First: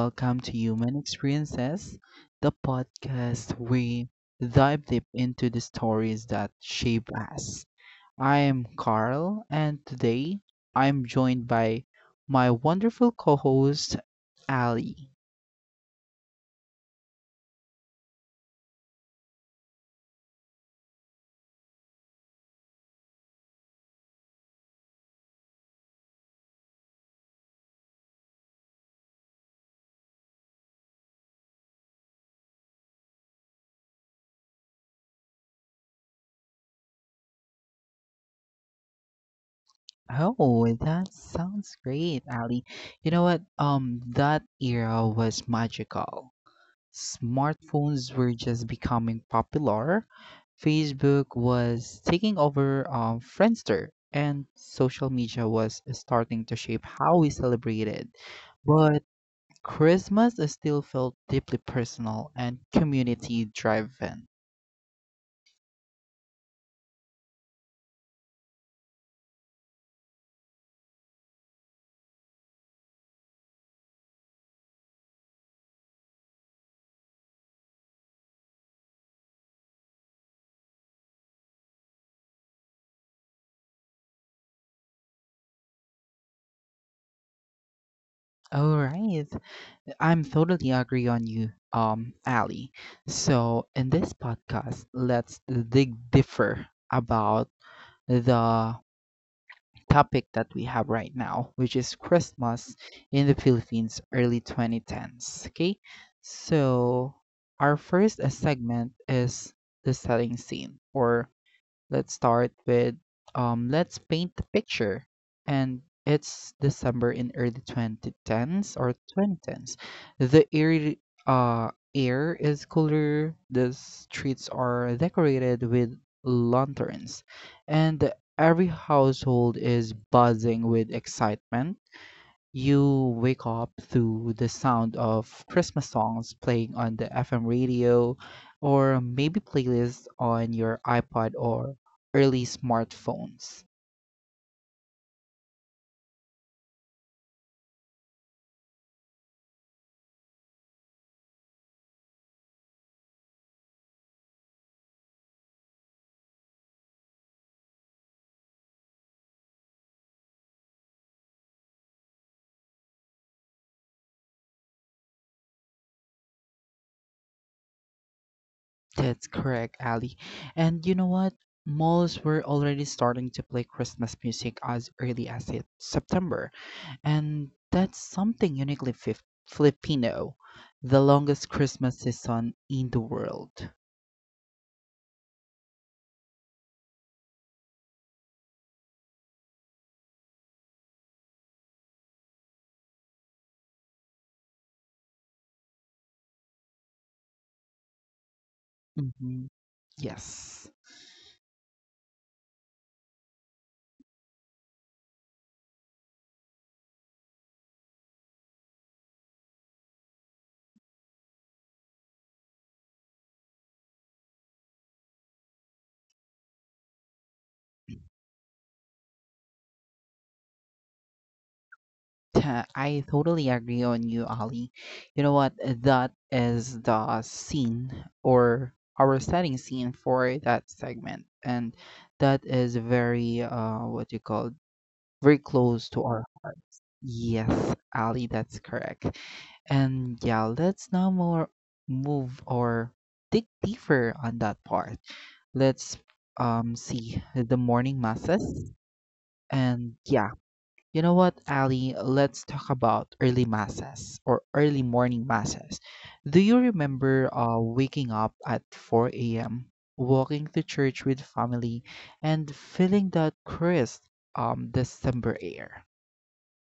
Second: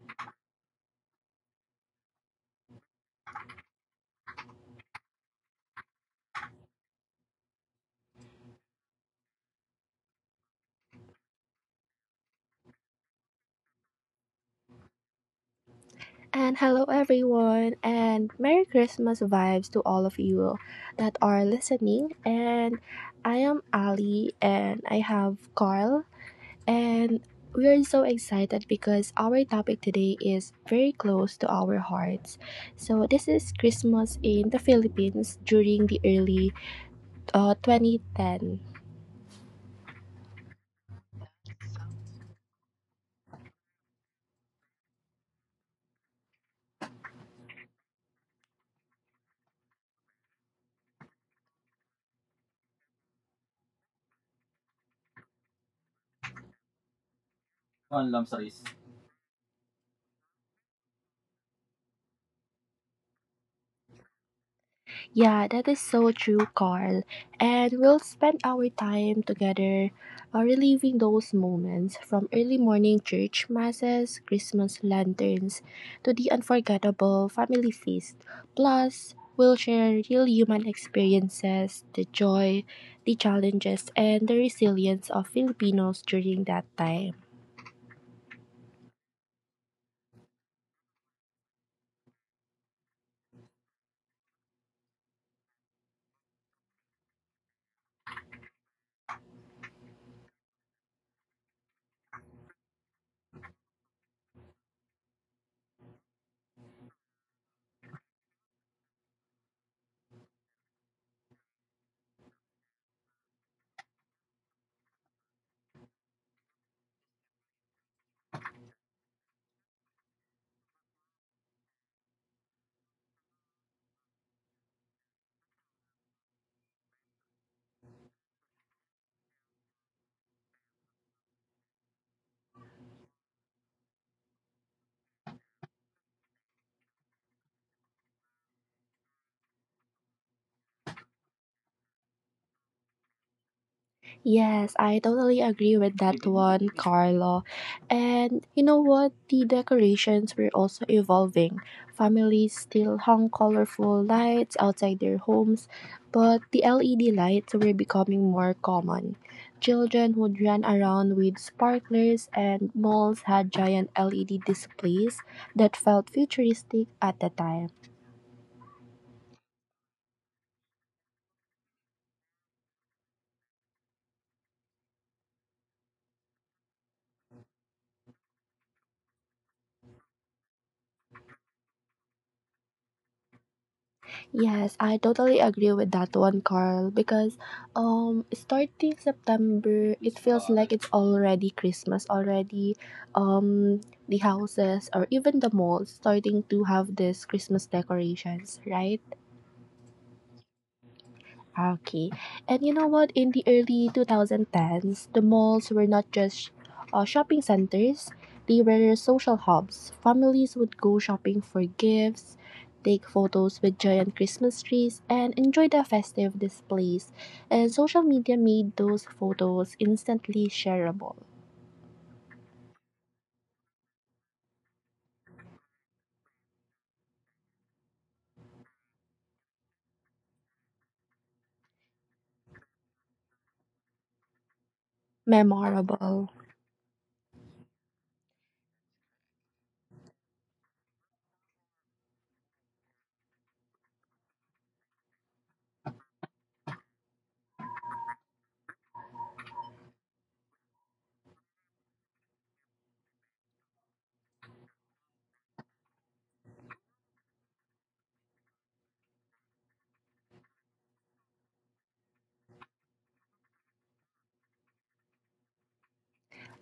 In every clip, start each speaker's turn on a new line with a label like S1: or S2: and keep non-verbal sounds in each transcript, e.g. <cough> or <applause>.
S1: welcome to Human Experiences, the podcast we dive deep into the stories that shape us. I am Carl, and today I'm joined by my wonderful co host, Ali.
S2: And hello, everyone, and Merry Christmas vibes to all of you that are listening. And I am Ali, and I have Carl, and we are so excited because our topic today is very close to our hearts. So, this is Christmas in the Philippines during the early 2010.
S1: Oh, that sounds great, Ali. You know what? That era was magical. Smartphones were just becoming popular, Facebook was taking over Friendster, and social media was starting to shape how we celebrated. But Christmas is still felt deeply personal and community driven.
S2: Yeah, that is so true, Carl. And we'll spend our time together, reliving those moments from early morning church masses, Christmas lanterns, to the unforgettable family feast. Plus, we'll share real human experiences, the joy, the challenges, and the resilience of Filipinos during that time.
S1: All right. I'm totally agree on you, Ali. So in this podcast, let's dig deeper about the topic that we have right now, which is Christmas in the Philippines early 2010s. Okay, so our first segment is the setting scene. Or let's start with let's paint the picture. And it's December in early 2010s or 2010s. The air is cooler, the streets are decorated with lanterns, and every household is buzzing with excitement. You wake up to the sound of Christmas songs playing on the FM radio, or maybe playlists on your iPod or early smartphones.
S2: Yes, I totally agree with that one, Carlo. And you know what? The decorations were also evolving. Families still hung colorful lights outside their homes, but the LED lights were becoming more common. Children would run around with sparklers, and malls had giant LED displays that felt futuristic at the time.
S1: That's correct, Ali. And you know what? Malls were already starting to play Christmas music as early as September, and that's something uniquely Filipino. The longest Christmas season in the world.
S2: Yes, I totally agree with that one, Carl, because starting September, it feels like it's already Christmas already. Um the houses or even the malls starting to have this Christmas decorations, right?
S1: Hmm. Yes.
S2: Okay. And you know what? In the early 2010s, the malls were not just shopping centers, they were social hubs. Families would go shopping for gifts, take photos with giant Christmas trees, and enjoy the festive displays. And social media made those photos instantly shareable,
S1: I totally agree on you, Ali. You know what? That is the scene, or our setting scene for that segment. And that is very, what you call, very close to our
S2: memorable.
S1: hearts. Yes, Ali, that's correct. And yeah, let's now more move, or dig deeper on that part. Let's see the morning masses. And yeah, you know what, Ali, let's talk about early masses, or early morning masses. Do you remember waking up at 4 a.m., walking to church with family and feeling that crisp December air?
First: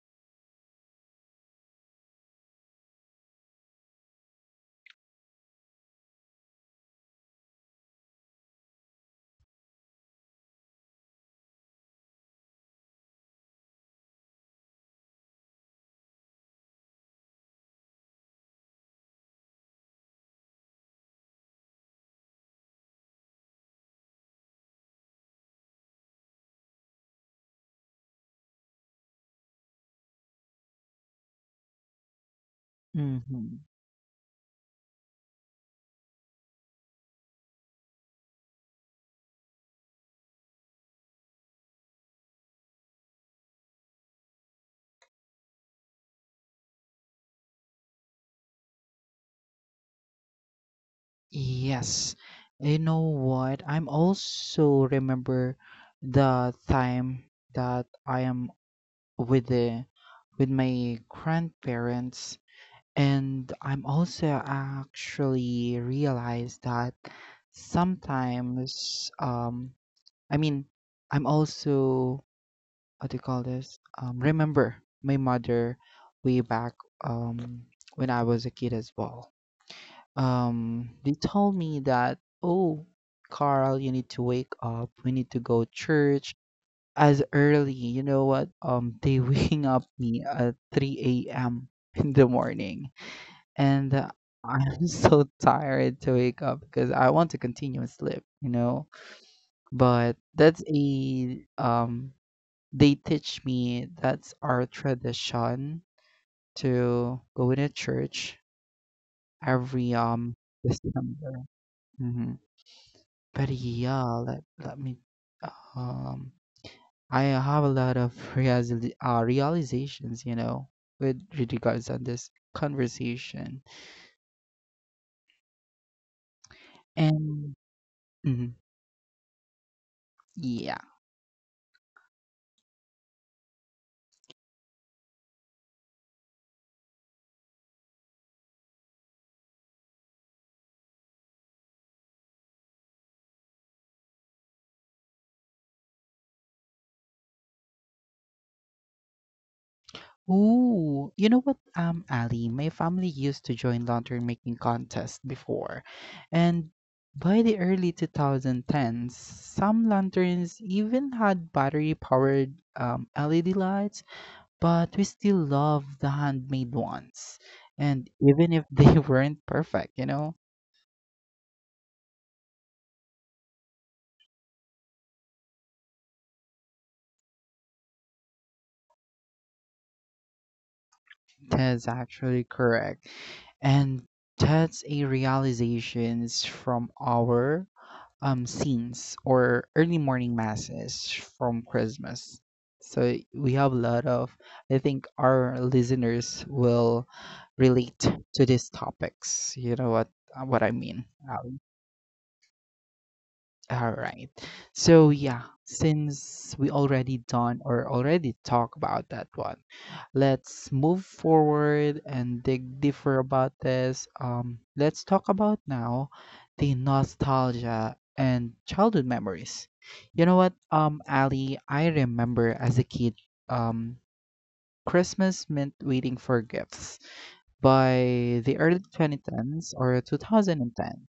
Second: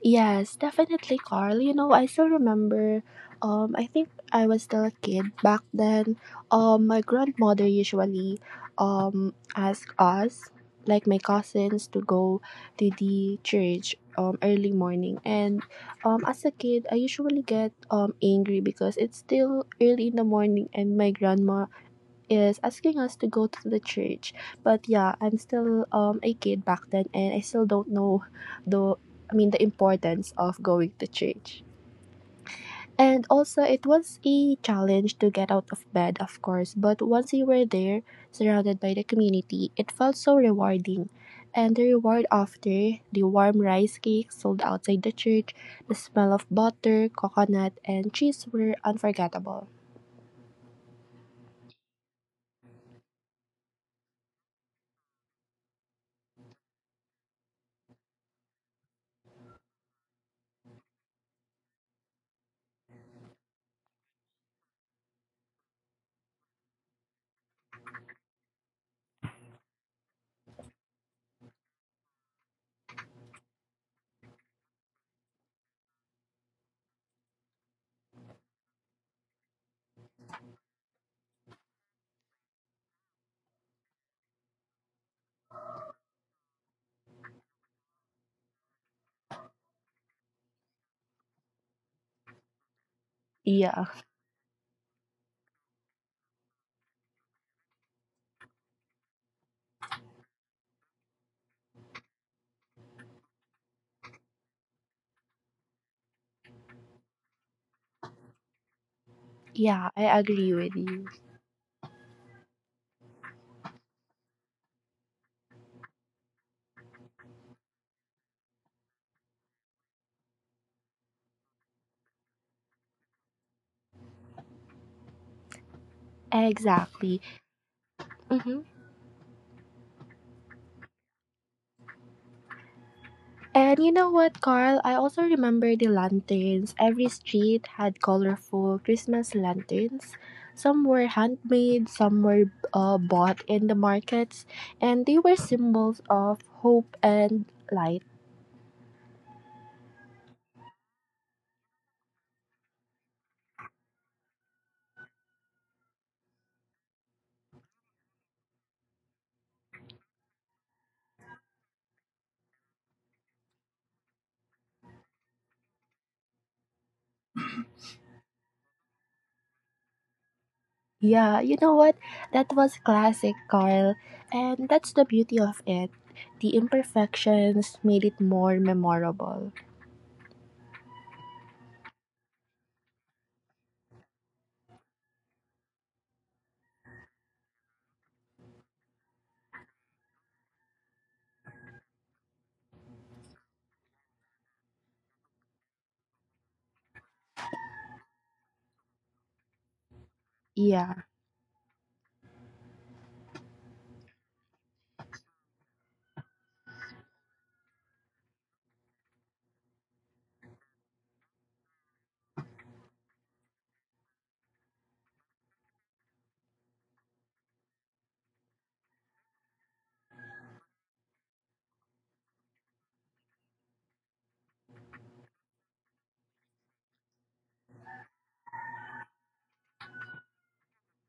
S2: Yes, definitely, Carl. You know, I still remember. I think I was still a kid back then. My grandmother usually asked us, like my cousins, to go to the church early morning. And as a kid, I usually get angry because it's still early in the morning, and my grandma is asking us to go to the church. But yeah, I'm still a kid back then, and I still don't know the I mean the importance of going to church. And
S1: Mm-hmm.
S2: also it was a challenge to get out of bed, of course, but once you were there, surrounded by the community, it felt so rewarding. And the reward after, the warm rice cakes sold outside the church, the smell of butter, coconut, and cheese were unforgettable.
S1: Yes. You know what? I'm also remember the time that I am with the with my grandparents, and I'm also actually realized that sometimes I mean, I'm also what do you call this? Remember my mother way back um when I was a kid as well. Um, they told me that, oh, Carl, you need to wake up. We need to go church as early. You know what? They <laughs> waking up me at 3 a.m. in the morning,
S2: Yeah,
S1: and I'm <laughs> so tired to wake up because I want to continue and sleep. You know, but that's a. They teach me that's our tradition to go in a church
S2: yeah,
S1: every
S2: I agree with you.
S1: December. Mhm. But yeah, let me um I have a lot of realizations, you know, with regards on this conversation.
S2: Exactly.
S1: And mhm,
S2: Hmm.
S1: yeah.
S2: And you know what, Carl? I also remember the lanterns. Every street had colorful Christmas lanterns. Some were handmade, some were bought in the markets, and they were symbols of hope and light.
S1: Ooh, you know what, Ali, my family used to join lantern making contests before. And by the early 2010s, some lanterns even had battery powered LED lights, but we still love the handmade ones. And even if they <laughs> weren't perfect, you know,
S2: Yeah, you know what? That was classic, Carl. And that's the beauty of it. The imperfections made it more memorable.
S1: that's actually correct. And that's a realizations from our scenes or early morning masses from Christmas. So we have a lot of, I think our listeners will relate to these topics. You know what, what I
S2: Yeah.
S1: mean. All right. So yeah, since we already done or already talk about that one, let's move forward and dig deeper about this. Let's talk about now the nostalgia and childhood memories. You know what, Ali, I remember as a kid, um, Christmas meant waiting for gifts. By the early 2010s or 2010,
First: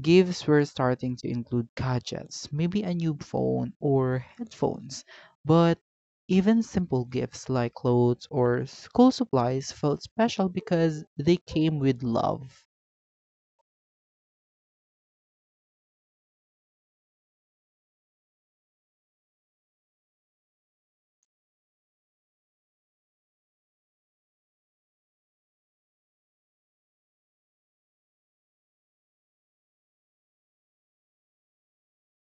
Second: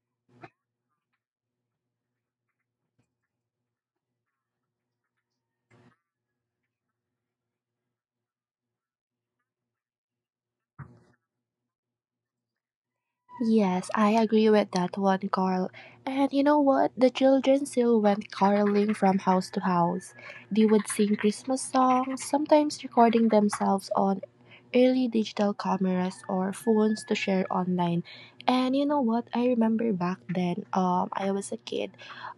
S1: gifts were starting to include gadgets, maybe a new phone or headphones, but even simple gifts like clothes or school supplies felt special because they came with love.
S2: Yes, I agree with that one, Carl. And you know what? The children still went caroling from house to house. They would sing Christmas songs, sometimes recording themselves on early digital cameras or phones to share online. And you know what? I remember back then, I was a kid.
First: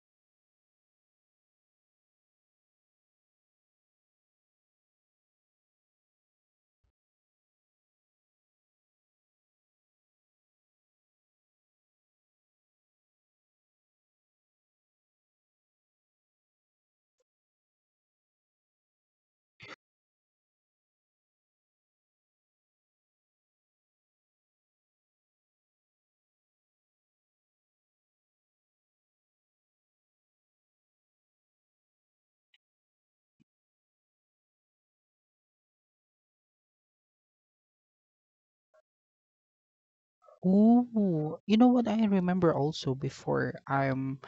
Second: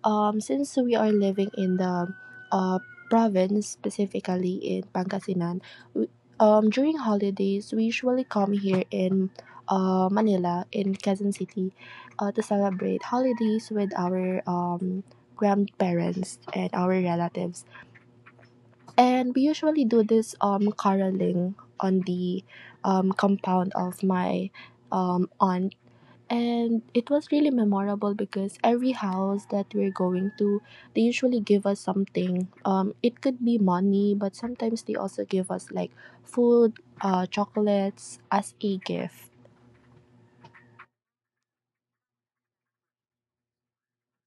S2: Since we are living in the uh, province, specifically in Pangasinan, we, during holidays, we usually come here in Manila, in Quezon City, to celebrate holidays with our grandparents and our relatives. And we usually do this caroling on the compound of my aunt, and it was really memorable because every house that we're going to, they usually give us something. It could be money, but sometimes they also give us like food, chocolates as a gift.
S1: Ooh, you know what, I remember also before I'm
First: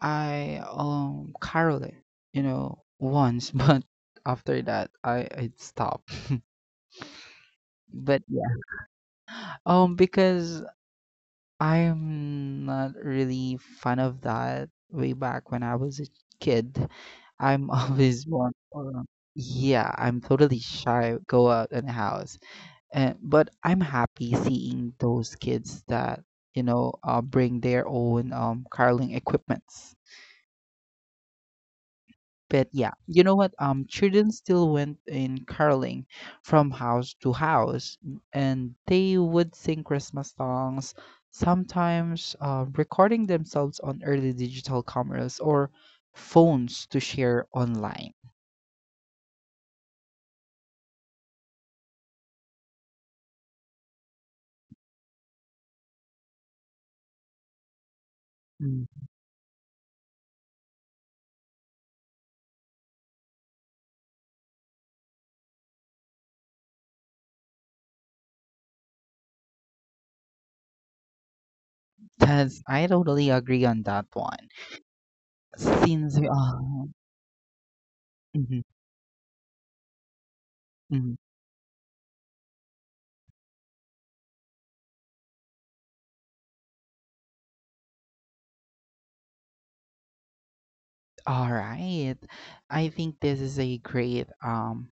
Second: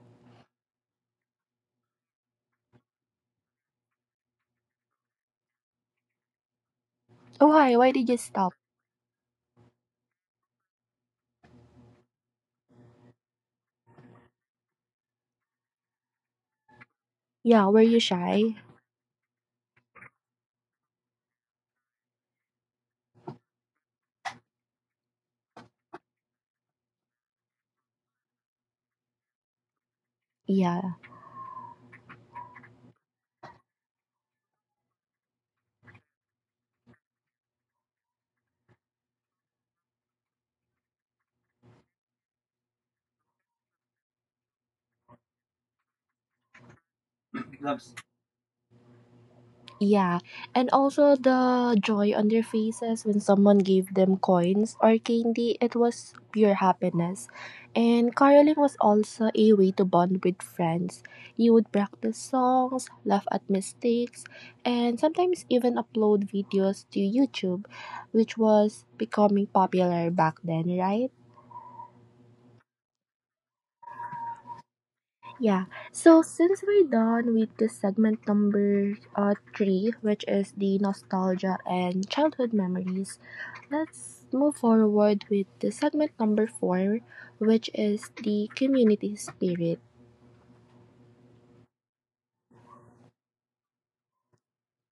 S1: I Carolyn, you know, once, <laughs> but after that I it stopped.
S2: Why did you
S1: But yeah,
S2: stop?
S1: because I'm not really fan of that way back when I was a kid.
S2: Yeah,
S1: I'm <laughs>
S2: were you
S1: always one
S2: shy?
S1: for, yeah, I'm totally shy, go out in the house. And but I'm happy seeing those kids that, you know, bring their own curling equipments.
S2: Yeah.
S1: But yeah, you know what? Children still went in caroling from house to house, and they would sing Christmas songs, sometimes recording themselves on early digital cameras or phones to share online.
S2: Yeah, and also the joy on their faces when someone gave them coins or candy, it was pure happiness. And caroling was
S1: Mm.
S2: also a way to bond with friends. You would practice songs, laugh at mistakes, and sometimes even upload videos to YouTube, which was becoming popular back then, right?
S1: That's I totally agree on that one.
S2: Yeah,
S1: Since we
S2: so since we're done with the segment
S1: mm-hmm,
S2: number three, which is the
S1: mm-hmm.
S2: nostalgia and childhood memories, let's move forward with the segment number four, which is the community spirit.
S1: All right, I think this is a great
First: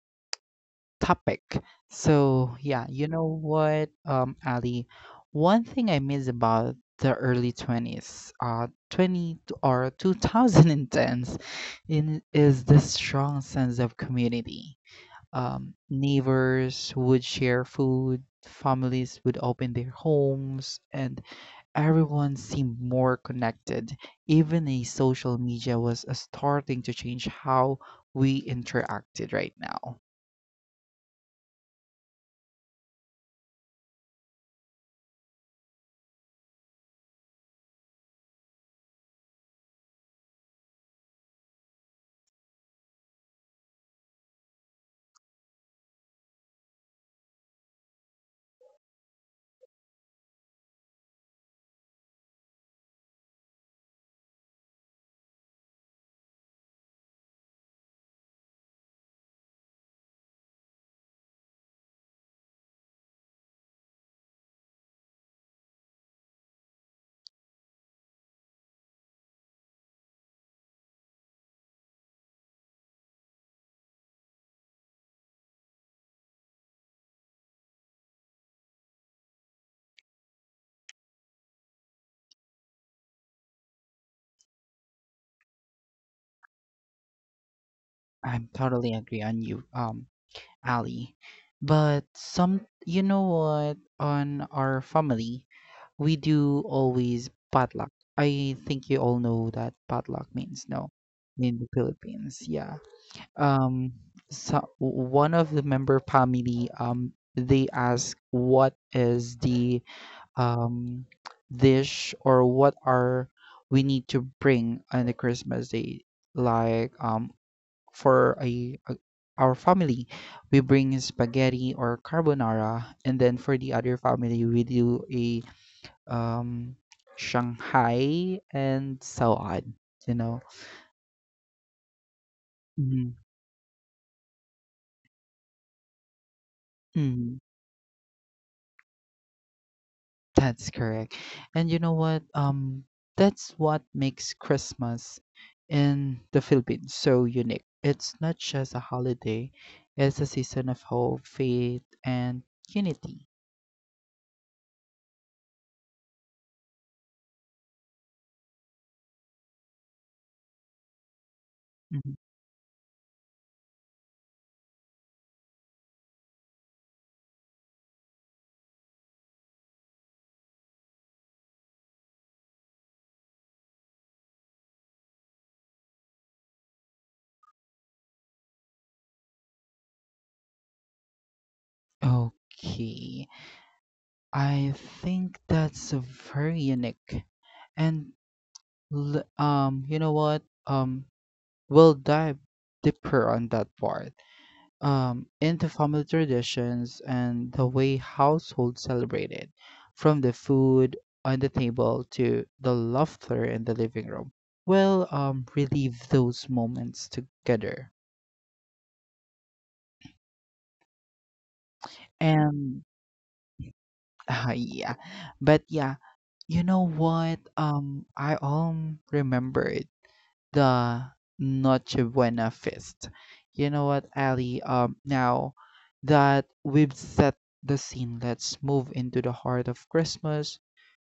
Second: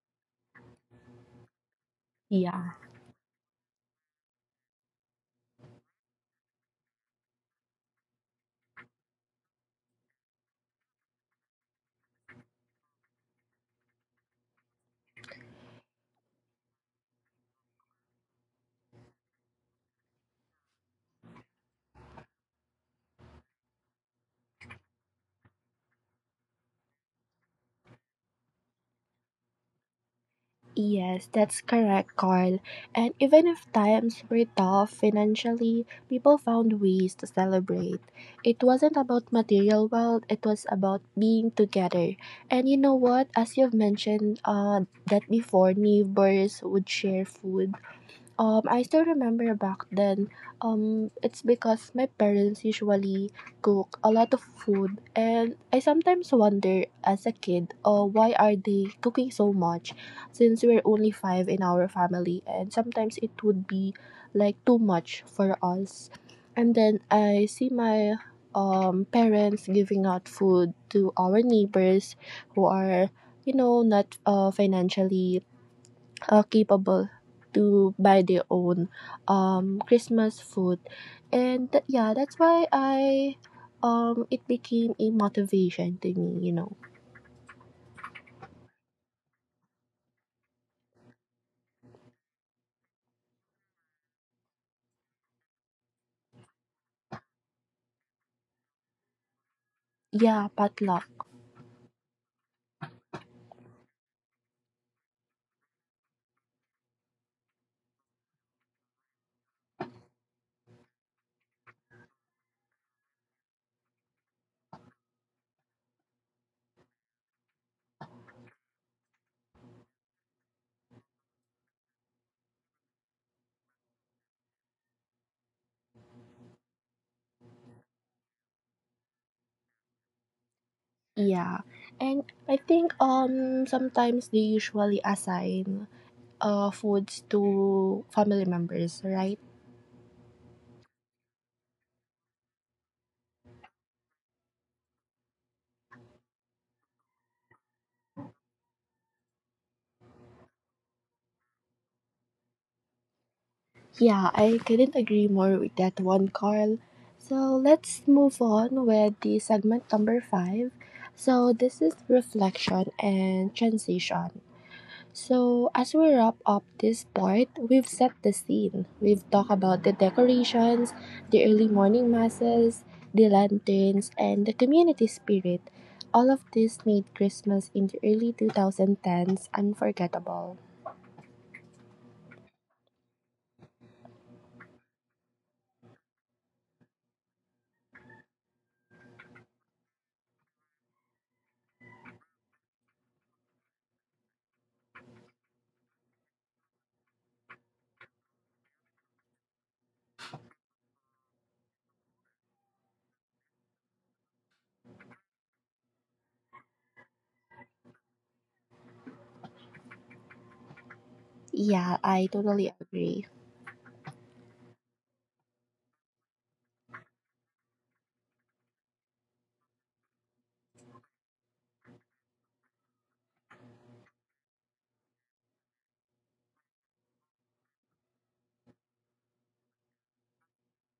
S1: topic. So,
S2: Yeah.
S1: yeah, you know what, Ali? One thing I miss about the early 20s, uh, 20 t- or 2010s, in, is the strong sense of community. Neighbors would share food, families would open their homes, and everyone seemed more connected. Even a social media was starting to change how we interacted right now.
S2: Yes, that's correct, Carl. And even if times were tough financially, people found ways to celebrate. It wasn't about material wealth, it was about being together. And you know what? As you've mentioned, that before, neighbors would share food. I still remember back then. It's because my parents usually cook a lot of food, and I sometimes wonder as a kid, why are they cooking so much? Since we're only five in our family, and sometimes it would be like too much for us. And then I see my parents giving out food to our neighbors who are, you know, not financially capable to buy their own Christmas food, and yeah, that's why I, it became a motivation to me, you know.
S1: I'm totally agree on you, Ali. But some, you know what, on our family, we do always potluck. I think you all know that potluck
S2: Yeah,
S1: means no
S2: potluck.
S1: in the Philippines. Yeah. Um, so one of the member family, they ask what is the um dish, or what are we need to bring on the Christmas day. Like for our family, we bring spaghetti or carbonara, and then for the other family, we do a um, Shanghai and so on. You know,
S2: Yeah, and I think
S1: mm,
S2: sometimes they usually assign foods
S1: mm,
S2: to family members, right?
S1: that's correct. And you know what? That's what makes Christmas in the Philippines so unique. It's not just a holiday; it's a season of hope, faith, and unity.
S2: Yeah, I couldn't agree more with that one, Carl. So let's move on with the segment number five. So this is
S1: Mhm.
S2: reflection and transition. So as we wrap up this part, we've set the scene. We've talked about the decorations, the early morning masses, the lanterns, and the community spirit. All of this made Christmas in the early 2010s unforgettable.
S1: Okay. I think that's a very unique. And you know what? We'll dive deeper on that part. Into family traditions and the way households celebrate it, from the food on the table to the laughter in the living room. We'll relive those moments together.
S2: Yeah, I totally
S1: And
S2: agree.
S1: <laughs> yeah, but yeah, you know what? I remembered the Nochebuena feast. You know what, Ali? Now that we've set the scene, let's move into the heart of Christmas,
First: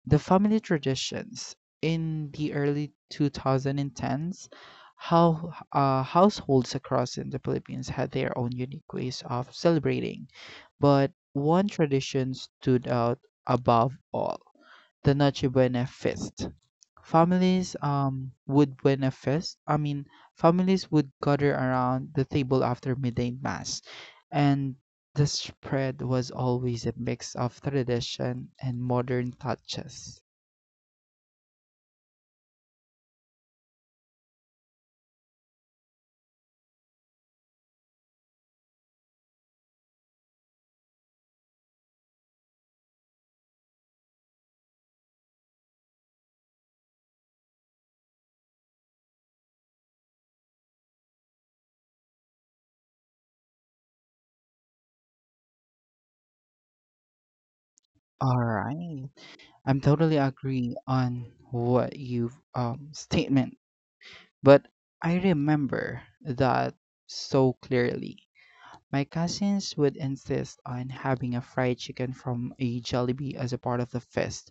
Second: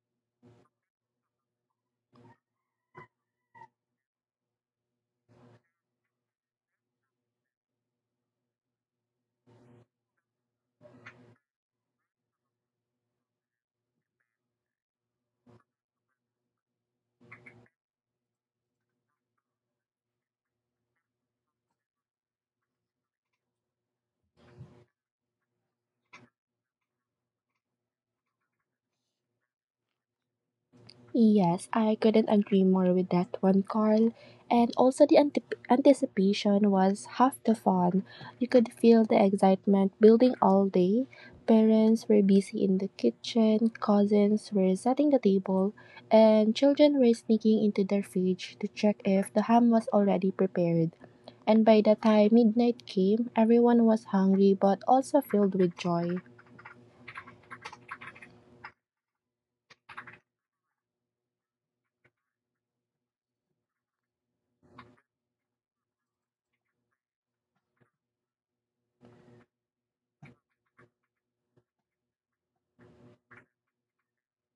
S1: the family traditions. In the early 2010s, how households across in the Philippines had their own unique ways of celebrating, but one tradition stood out above all, the Noche Buena feast. Families would Buena feast. I mean, families would gather around the table after midday mass, and the spread was always a mix of tradition and modern touches.
S2: Yes, I couldn't agree more with that one, Carl. And also, the antip anticipation was half the fun. You could feel the excitement building all day. Parents were busy in the kitchen, cousins were setting the table, and children were sneaking into their fridge to check if the ham was already prepared. And by the time midnight came, everyone was hungry but also filled with joy.
S1: All right, I'm totally agree on what you statement, but I remember that so clearly. My cousins would insist on having a fried chicken from a Jollibee as a part of the feast.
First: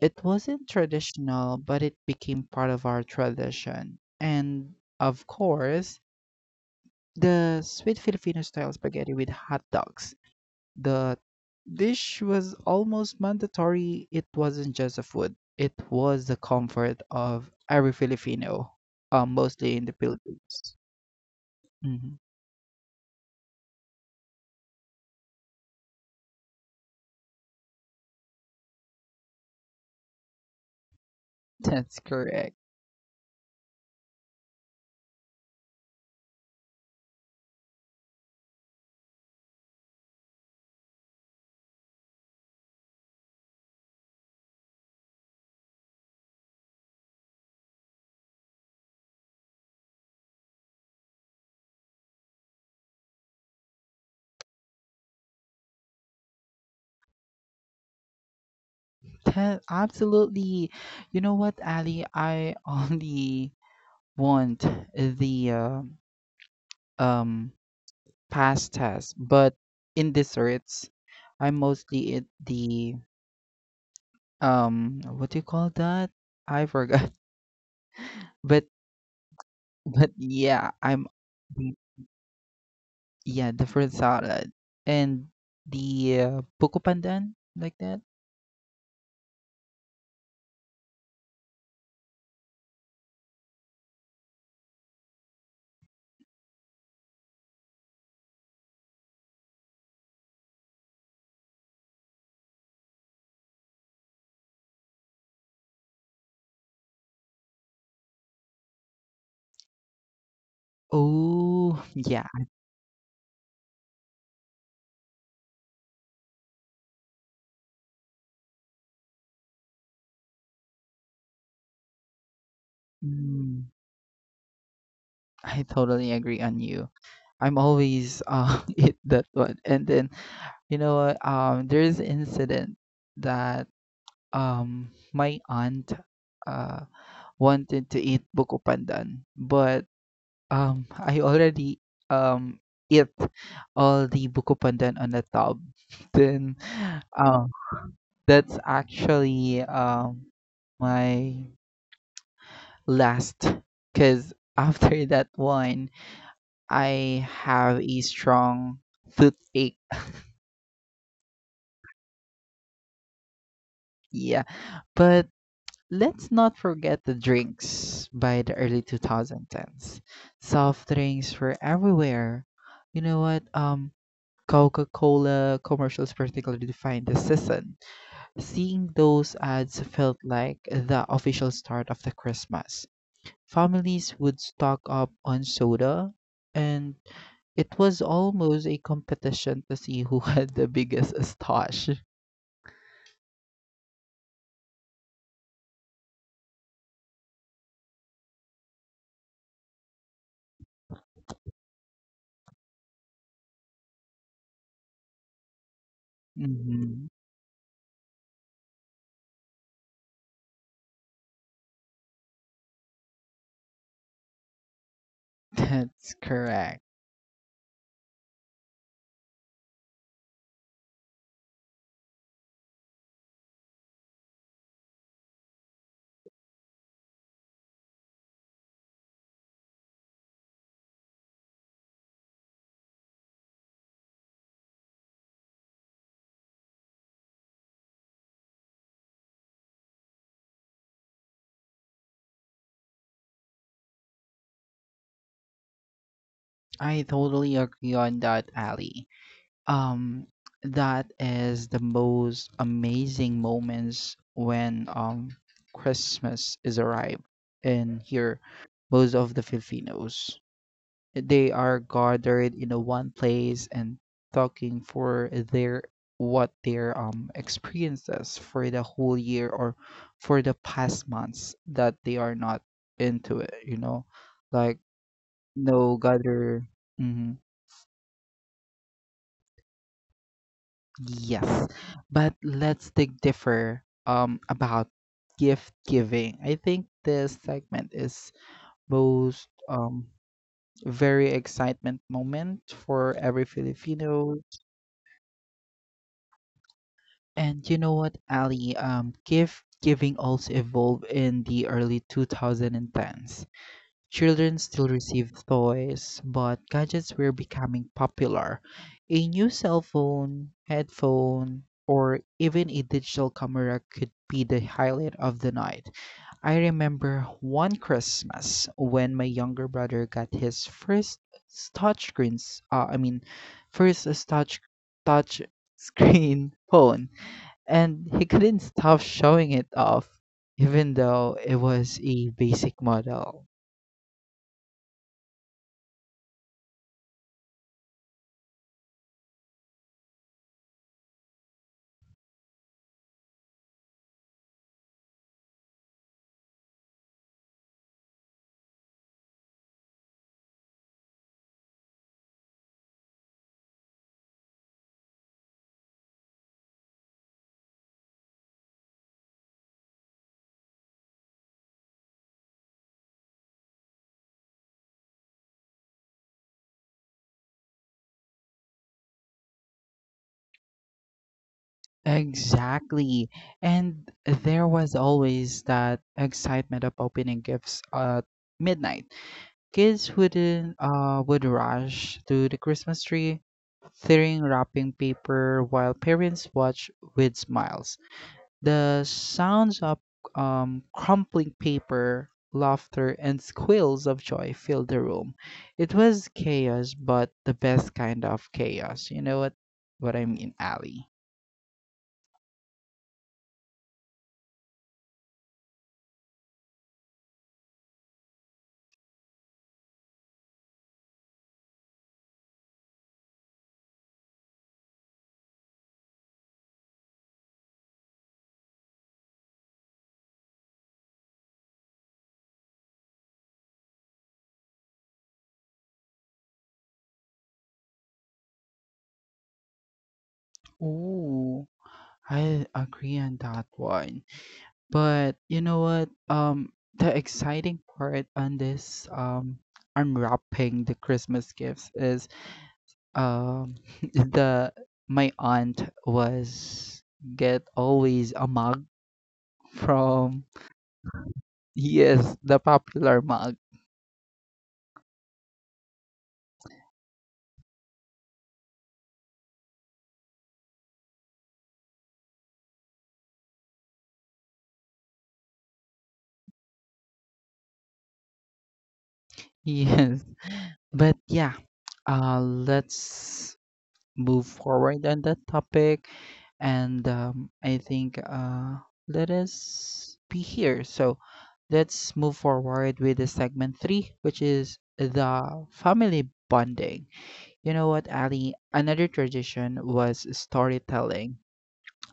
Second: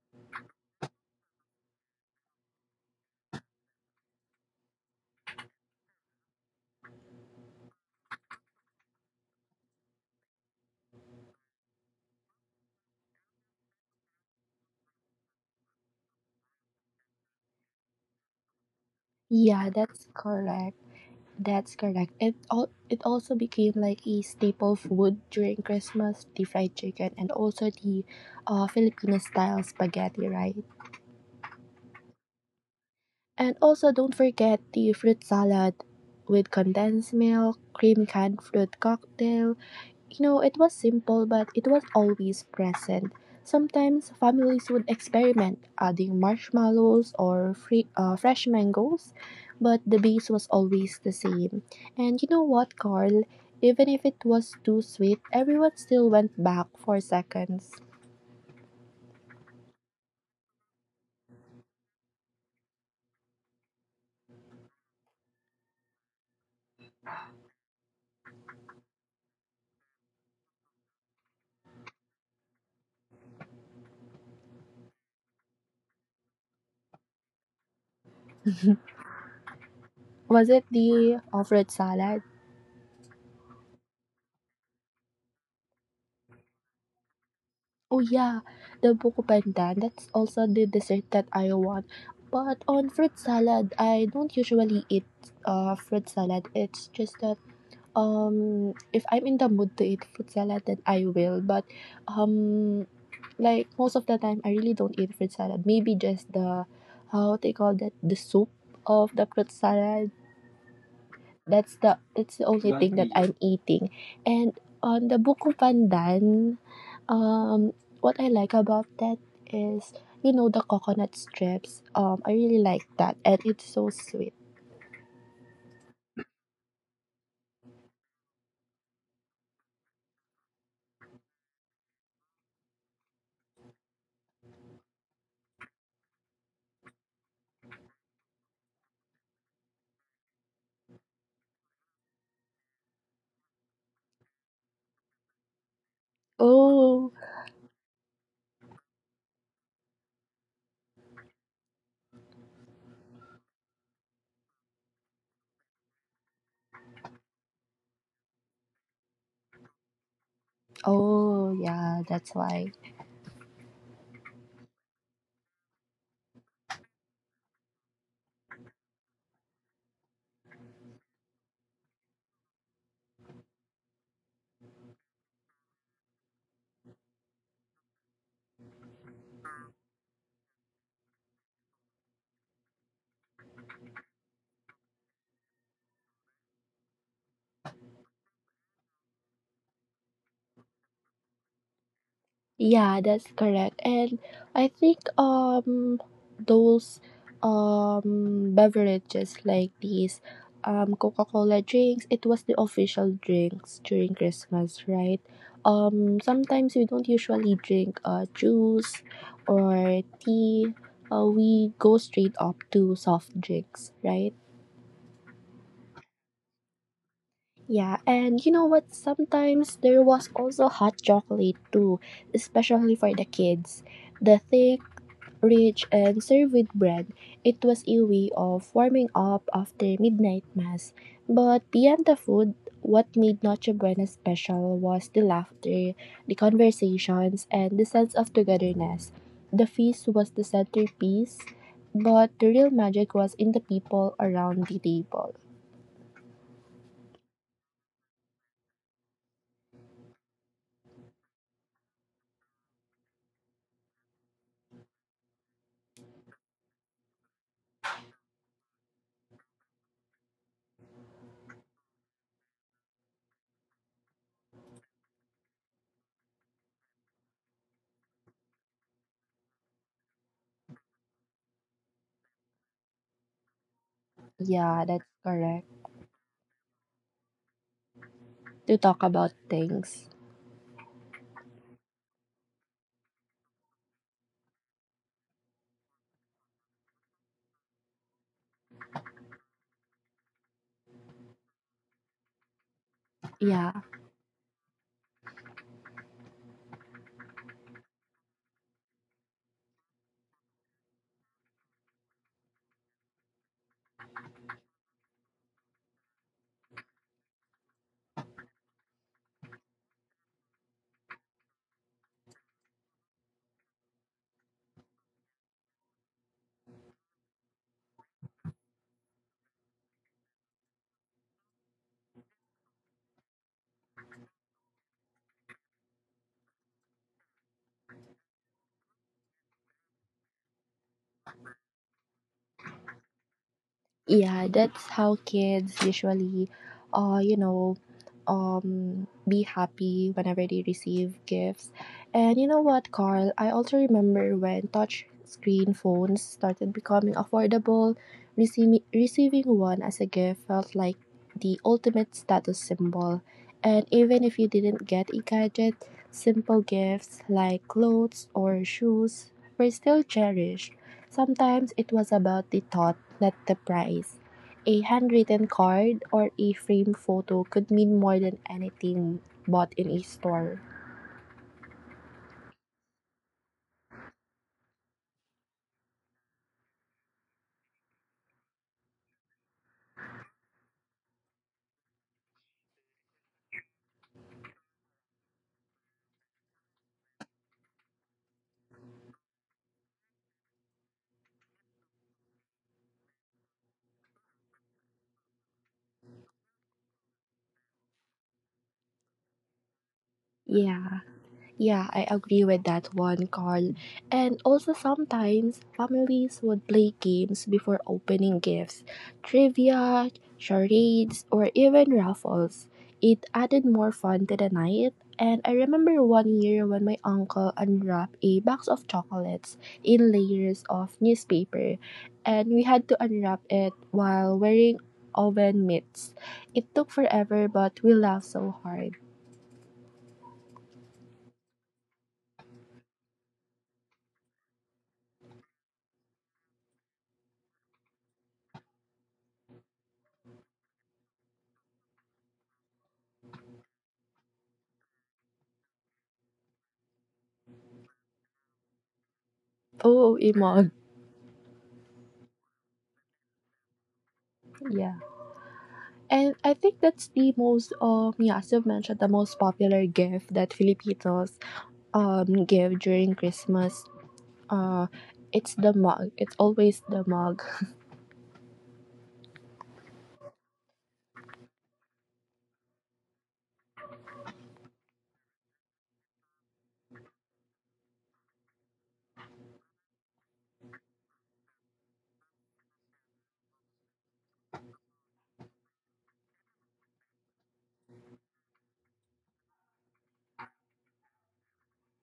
S1: It wasn't traditional, but it became part of our tradition. And of course, the sweet Filipino style spaghetti with hot dogs. The dish was almost mandatory. It wasn't just a food, it was the comfort of every Filipino,
S2: Yeah,
S1: mostly in the
S2: that's
S1: Philippines.
S2: correct. That's correct.
S1: Mhm.
S2: It all, it also became like a staple food during Christmas, the fried chicken and also the Filipino style spaghetti, right?
S1: <laughs> That's correct.
S2: And also don't forget the fruit salad with condensed milk, cream, canned fruit cocktail, you know, it was simple, but it was always present. Sometimes families would experiment, adding marshmallows or fresh mangoes, but the base was always the same. And you know what, Carl? Even if it was too sweet, everyone still went back for seconds.
S1: Absolutely. You know what, Ali? I <laughs> only want the um pastas, but in desserts, I mostly eat the what do you call that? I forgot. <laughs> But
S2: Was it
S1: yeah, I'm
S2: the
S1: mm,
S2: fruit salad?
S1: yeah, the fruit salad and the buko pandan like that.
S2: Oh yeah, the buko pandan. That's also the dessert that I want. But on fruit salad, I don't usually eat fruit salad. It's just that, if I'm in the mood to eat fruit salad, then I will. But um, like most of the time, I really don't eat fruit salad. Maybe just the, how they call that, the soup of the fruit salad. That's
S1: Oh <laughs>
S2: the,
S1: yeah,
S2: that's the only thing that I'm eating. And on the buko pandan, what I like about that is, you know, the coconut strips. I really like that, and
S1: mm,
S2: it's so sweet.
S1: I totally agree on you. I'm always <laughs> eat that one. And then you know what? There's an incident that my aunt uh wanted to eat buko pandan, but I already um eat all the buko pandan on the tub. <laughs> Then
S2: Oh,
S1: um that's actually my last, because after <laughs> that one I have a strong toothache.
S2: oh, yeah, that's why.
S1: Yeah, but let's not forget the drinks by the early 2010s. Soft drinks were everywhere. You know what? Coca-Cola commercials particularly defined the season. Seeing those ads felt like the official start of the Christmas. Families would stock up on soda, and it was almost a competition to see who <laughs> had the biggest stash.
S2: Yeah, that's correct. And I think those beverages like these Coca-Cola drinks, it was the official drinks during Christmas, right? Sometimes we
S1: Mhm.
S2: don't usually drink juice or tea. We go straight up to soft drinks, right?
S1: <laughs> That's correct.
S2: Yeah, and you know what? Sometimes there was also hot chocolate too, especially for the kids. The thick, rich, and served with bread. It was a way of warming up after midnight mass. But beyond the food, what made Noche Buena special was the laughter, the conversations, and the sense of togetherness. The feast was the centerpiece, but the real magic was in the people around the table.
S1: I totally agree on that, Ali. Um, that is the most amazing moments when Christmas is arrived, and here most of the Filipinos. They are gathered in a one place and talking for their what their experiences for the whole year, or for the past months that they are not into it, you know? Like
S2: Yeah, that's correct.
S1: no gather. Mm-hmm.
S2: To talk about things.
S1: Yes, but let's dig differ about gift giving. I think this segment is most very excitement moment for every
S2: Yeah.
S1: Filipino. And you know what, Ali? Gift giving also evolved in the early 2010s. Children still received toys, but gadgets were becoming popular. A new cell phone, headphone, or even a digital camera could be the highlight of the night. I remember one Christmas when my younger brother got his s- touchscreens, uh, I mean, first touch screen <laughs> phone, and he couldn't stop showing it off, even though it was a basic model.
S2: Yeah, that's how kids usually, you know, be happy whenever they receive gifts. And you know what, Carl? I also remember when touch screen phones started becoming affordable, receiving one as a gift felt like the ultimate status symbol. And even if you didn't get a gadget, simple gifts like clothes or shoes were still cherished. Sometimes it was about the thought, not the price. A handwritten card or a framed photo could mean more than anything bought in a store.
S1: Exactly. And there was always that excitement of opening gifts at midnight. Kids wouldn't would rush to the Christmas tree, tearing wrapping paper while parents watched with smiles. The sounds of crumpling paper, laughter, and squeals of joy filled the room. It was chaos, but the best kind of chaos. You know what, I mean, Ali?
S2: Yeah. Yeah, I agree with that one, Carl. And also, sometimes families would play games before opening gifts, trivia, charades, or even raffles. It added more fun to the night. And I remember one year when my uncle unwrapped a box of chocolates in layers of newspaper, and we had to unwrap it while wearing oven mitts. It took forever, but we laughed so hard.
S1: Ooh, I agree on that one. But you know what? The exciting part on this unwrapping the Christmas gifts is um <laughs> the my aunt was get always a mug
S2: Oh,
S1: from.
S2: Imog.
S1: Yes, the popular mug.
S2: <laughs> Yeah. And I think that's the most, yeah, as you've mentioned, the most popular gift that Filipinos give during Christmas. Uh, it's the mug. It's always the mug.
S1: <laughs> Yes, but yeah, let's move forward on that topic. And I think let us be here. So let's move forward with the segment three, which is the family bonding. You know what, Ali? Another tradition was storytelling.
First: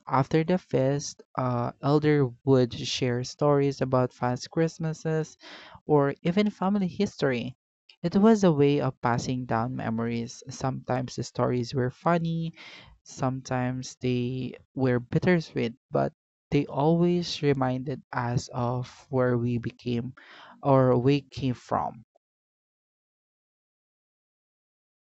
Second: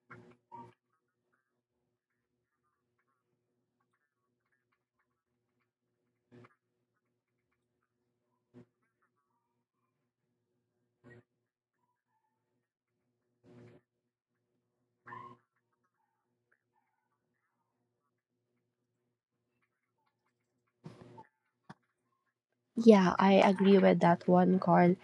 S1: After the feast, elder would share stories about past Christmases or even family history. It was a way of passing down memories. Sometimes the stories were funny, sometimes they were bittersweet, but they always reminded us of where we became or we came from.
S2: Yeah, I agree with that one, Carl.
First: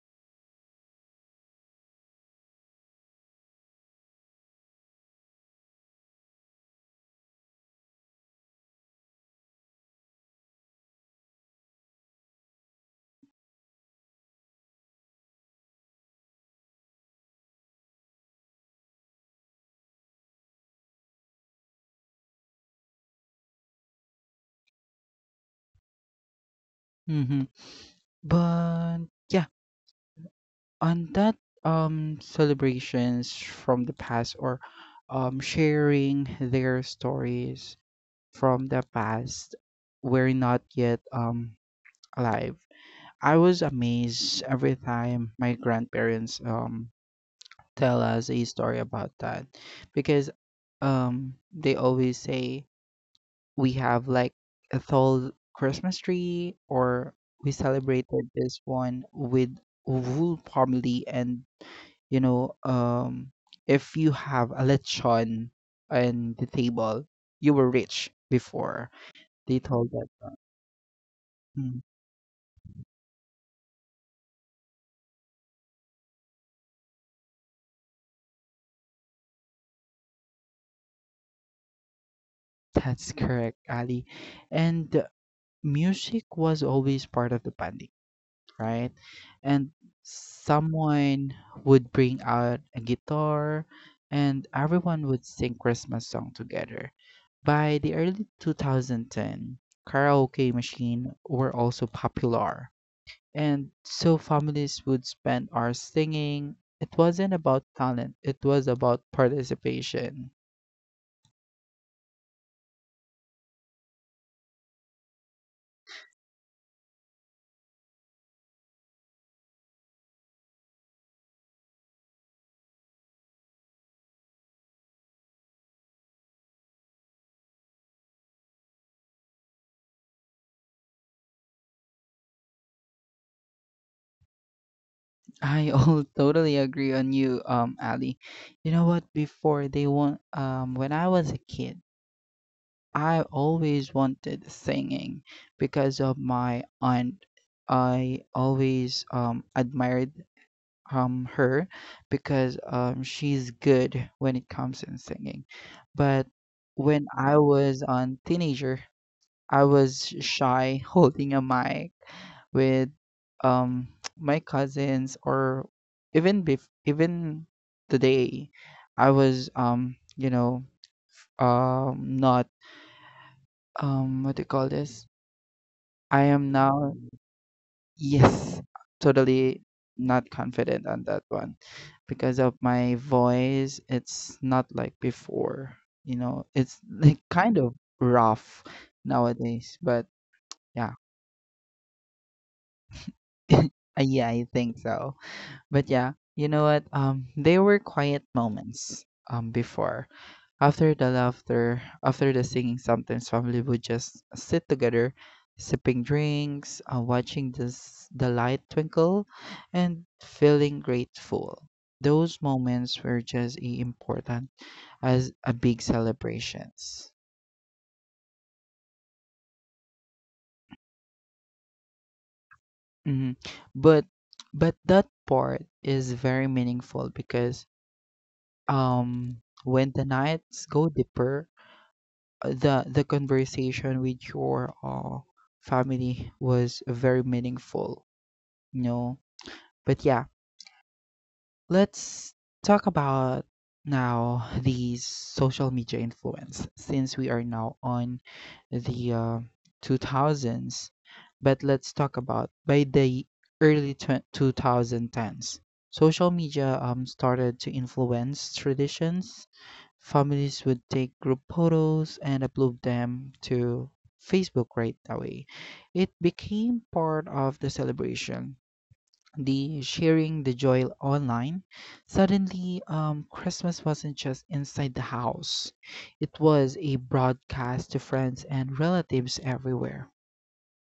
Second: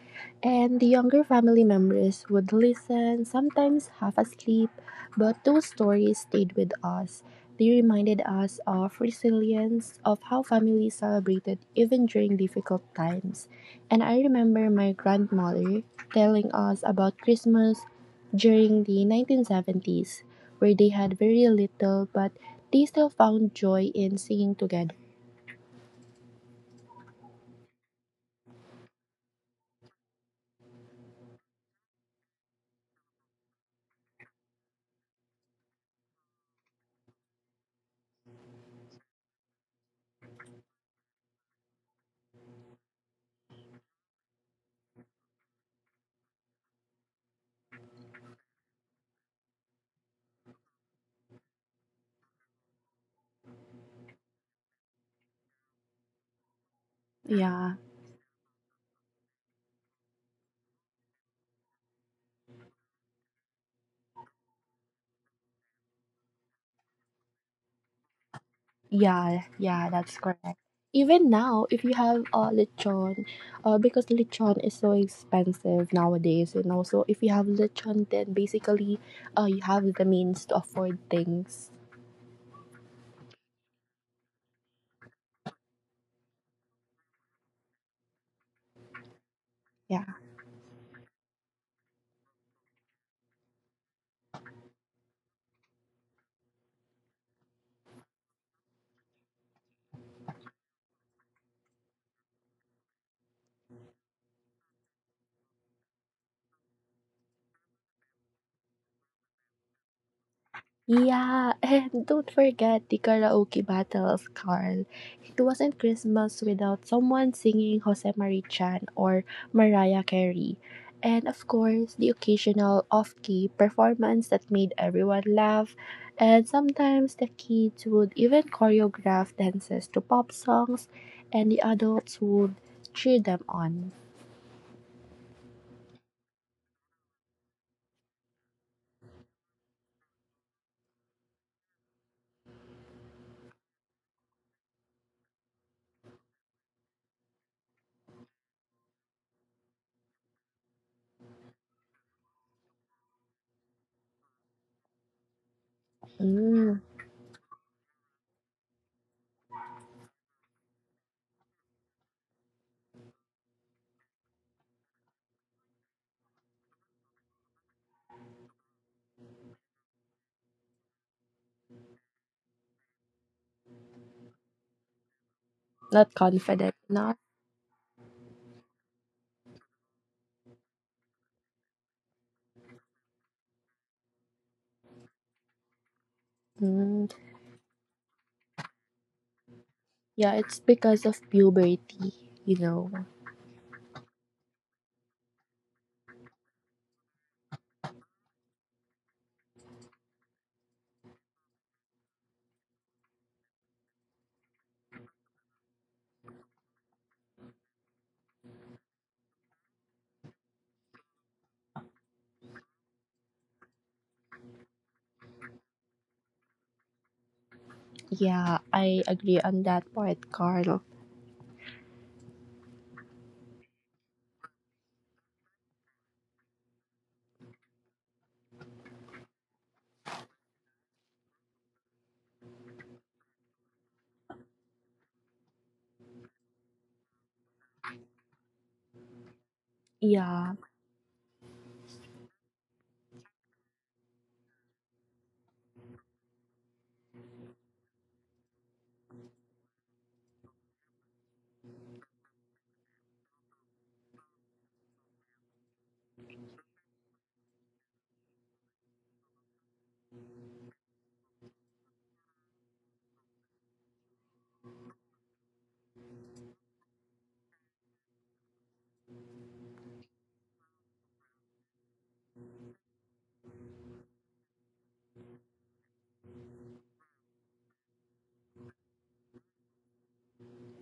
S2: And the younger family members would listen, sometimes half asleep, but those stories stayed with us. They reminded us of resilience, of how families celebrated even during difficult times. And I remember my grandmother telling us about Christmas during the 1970s, where they had very little, but they still found joy in singing together.
S1: Mhm. But yeah, on that celebrations from the past or sharing their stories from the past were not yet alive. I was amazed every time my grandparents tell us a story about that, because they always say we have like a tall Christmas tree, or we
S2: Yeah.
S1: celebrated this one with whole family. And you know, if you have a lechon on the table, you were rich before,
S2: Yeah,
S1: they told
S2: yeah,
S1: that
S2: that's correct. Even now,
S1: Mm,
S2: if you have lechon, because lechon is so expensive nowadays, you know. So if you have lechon, then basically, you have the means to afford things.
S1: that's correct, Ali. And music was always part of the panic, right? And
S2: Yeah.
S1: someone would bring out a guitar, and everyone would sing Christmas song together. By the early 2010, karaoke machine were also popular. And so families would spend hours singing. It wasn't about talent, it was about participation.
S2: Yeah, <laughs> and don't forget the karaoke battles, Carl. It wasn't Christmas without someone singing Jose Marichan or Mariah Carey. And of course, the occasional off key performance that made everyone laugh. And sometimes the kids would even choreograph dances to pop songs, and the adults would cheer them on.
S1: I all <laughs> totally agree on you, Ali. You know what? When I was a kid, I always wanted singing because of my aunt. I always admired her because she's good when it comes in singing. But
S2: Mm,
S1: when I was on teenager, I was shy <laughs> holding a mic with um <tsk> my cousins, or even today I was you know, not what do you call this?
S2: not
S1: I am
S2: confident.
S1: now,
S2: Not.
S1: yes, totally not confident on that one because of my voice. It's not like before, you know. It's
S2: Mm,
S1: like kind of rough nowadays, but
S2: yeah, it's
S1: yeah.
S2: because of puberty, you know.
S1: <laughs> Yeah, I think so. But yeah, you know what? They were quiet moments. Before, after the laughter, after the singing, sometimes family would just sit together, sipping drinks, watching this the light twinkle, and feeling grateful. Those moments were just important as a big celebrations.
S2: Yeah, I agree on that part, Carl.
S1: Hmm. But but that part is very meaningful because um when the nights go deeper, the conversation with your family was very meaningful, you know. But yeah,
S2: Yeah,
S1: let's talk about now the social media influence, since we are now on the 2000s. But let's talk about by the early tw 2010s. Social media started to influence traditions. Families would take group photos and upload them to Facebook right away. It became part of the celebration, the sharing the joy online. Suddenly Christmas wasn't just inside the house, it was a broadcast to friends and relatives everywhere.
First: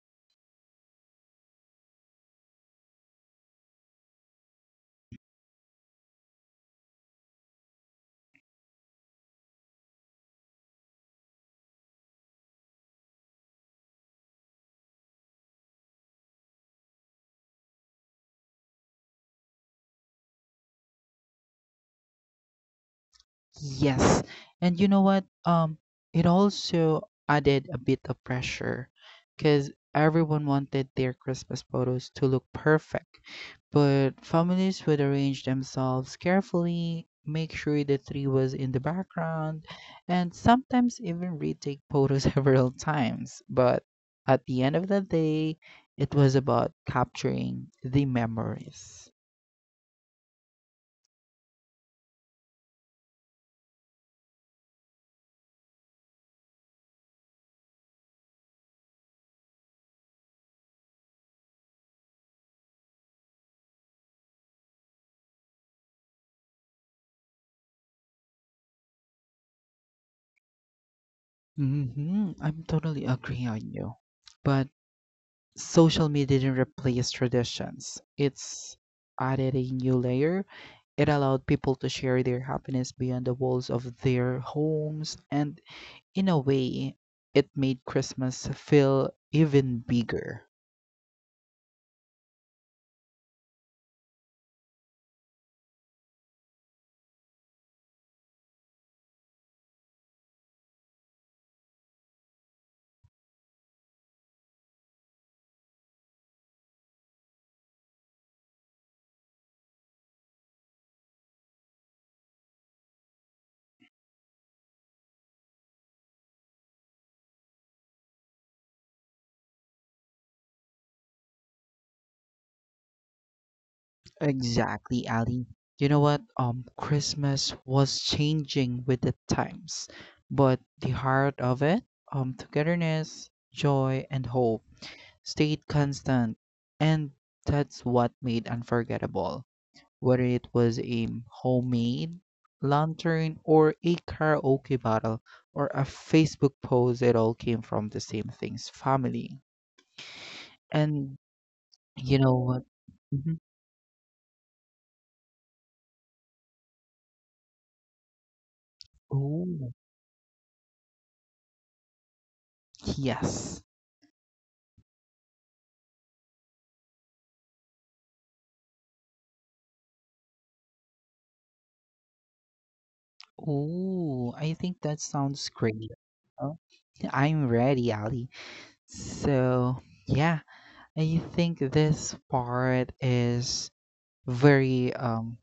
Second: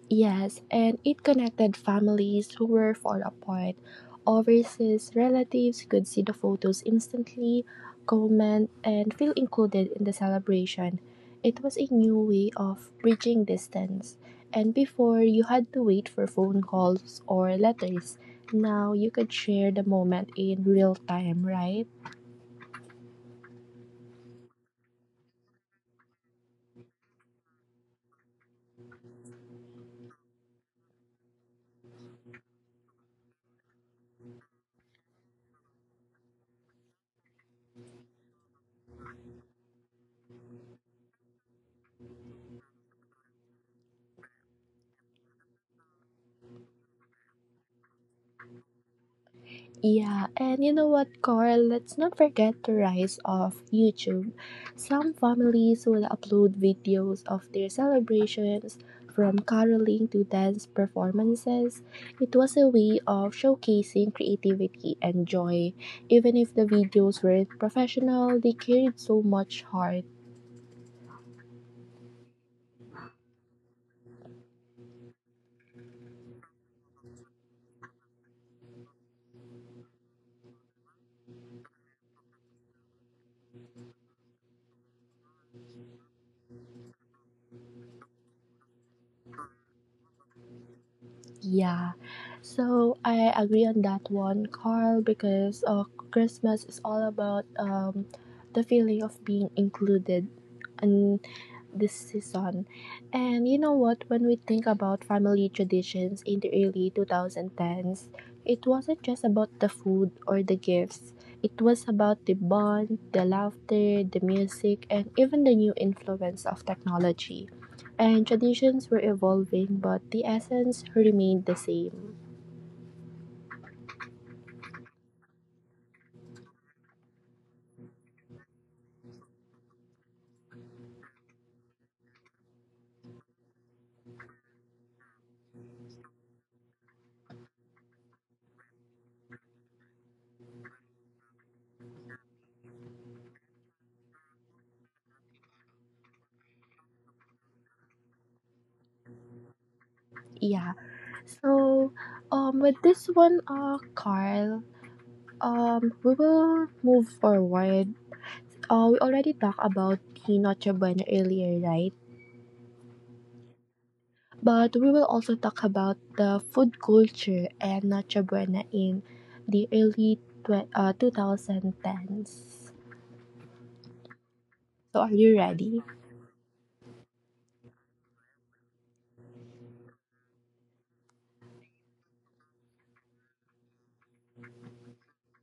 S2: yes, and it connected families who were far apart. Overseas relatives could see the photos instantly, comment, and feel included in the celebration. It was a new way of bridging distance. And before, you had to wait for phone calls or letters. Now you could share the moment in real time, right?
S1: Yes. And you know what? It also added a bit of pressure because everyone wanted their Christmas photos to look perfect. But families would arrange themselves carefully, make sure the tree was in the background, and sometimes even retake photos <laughs> several times. But at the end of the day, it was about capturing the memories.
S2: Yeah, and you know what, Carl? Let's not forget the rise of YouTube. Some families will upload videos of their celebrations, from caroling to dance performances. It was a way of showcasing creativity and joy. Even if the videos weren't professional, they carried so much heart.
S1: Hmm. I'm totally agree on you. But social media didn't replace traditions. It's added a new layer. It allowed people to share their happiness beyond the walls of their homes. And in a way, it made Christmas feel even bigger.
S2: Yeah, so I agree on that one, Carl, because Christmas is all about the feeling of being included in this season. And you know what? When we think about family traditions in the early 2010s, it wasn't just about the food or the gifts. It was about the bond, the laughter, the music, and even the new influence of technology, and traditions were evolving, but the essence remained the same.
S1: Exactly, Ali. You know what? Christmas was changing with the times, but the heart of it, togetherness, joy, and hope stayed constant. And that's what made unforgettable. Whether it was a homemade lantern or a karaoke battle or a Facebook post, it all came from the same things, family.
S2: Yeah.
S1: And
S2: So,
S1: you know what?
S2: with this
S1: Mhm.
S2: one, Carl, we will move forward. We already talked
S1: Oh,
S2: about the Noche Buena earlier, right?
S1: yes.
S2: But we will also talk about the food culture and Noche Buena in the early 2010s.
S1: Oh, I think that
S2: So, are you
S1: sounds
S2: ready?
S1: great. Oh, I'm ready, Ali. So, yeah, I think this part is very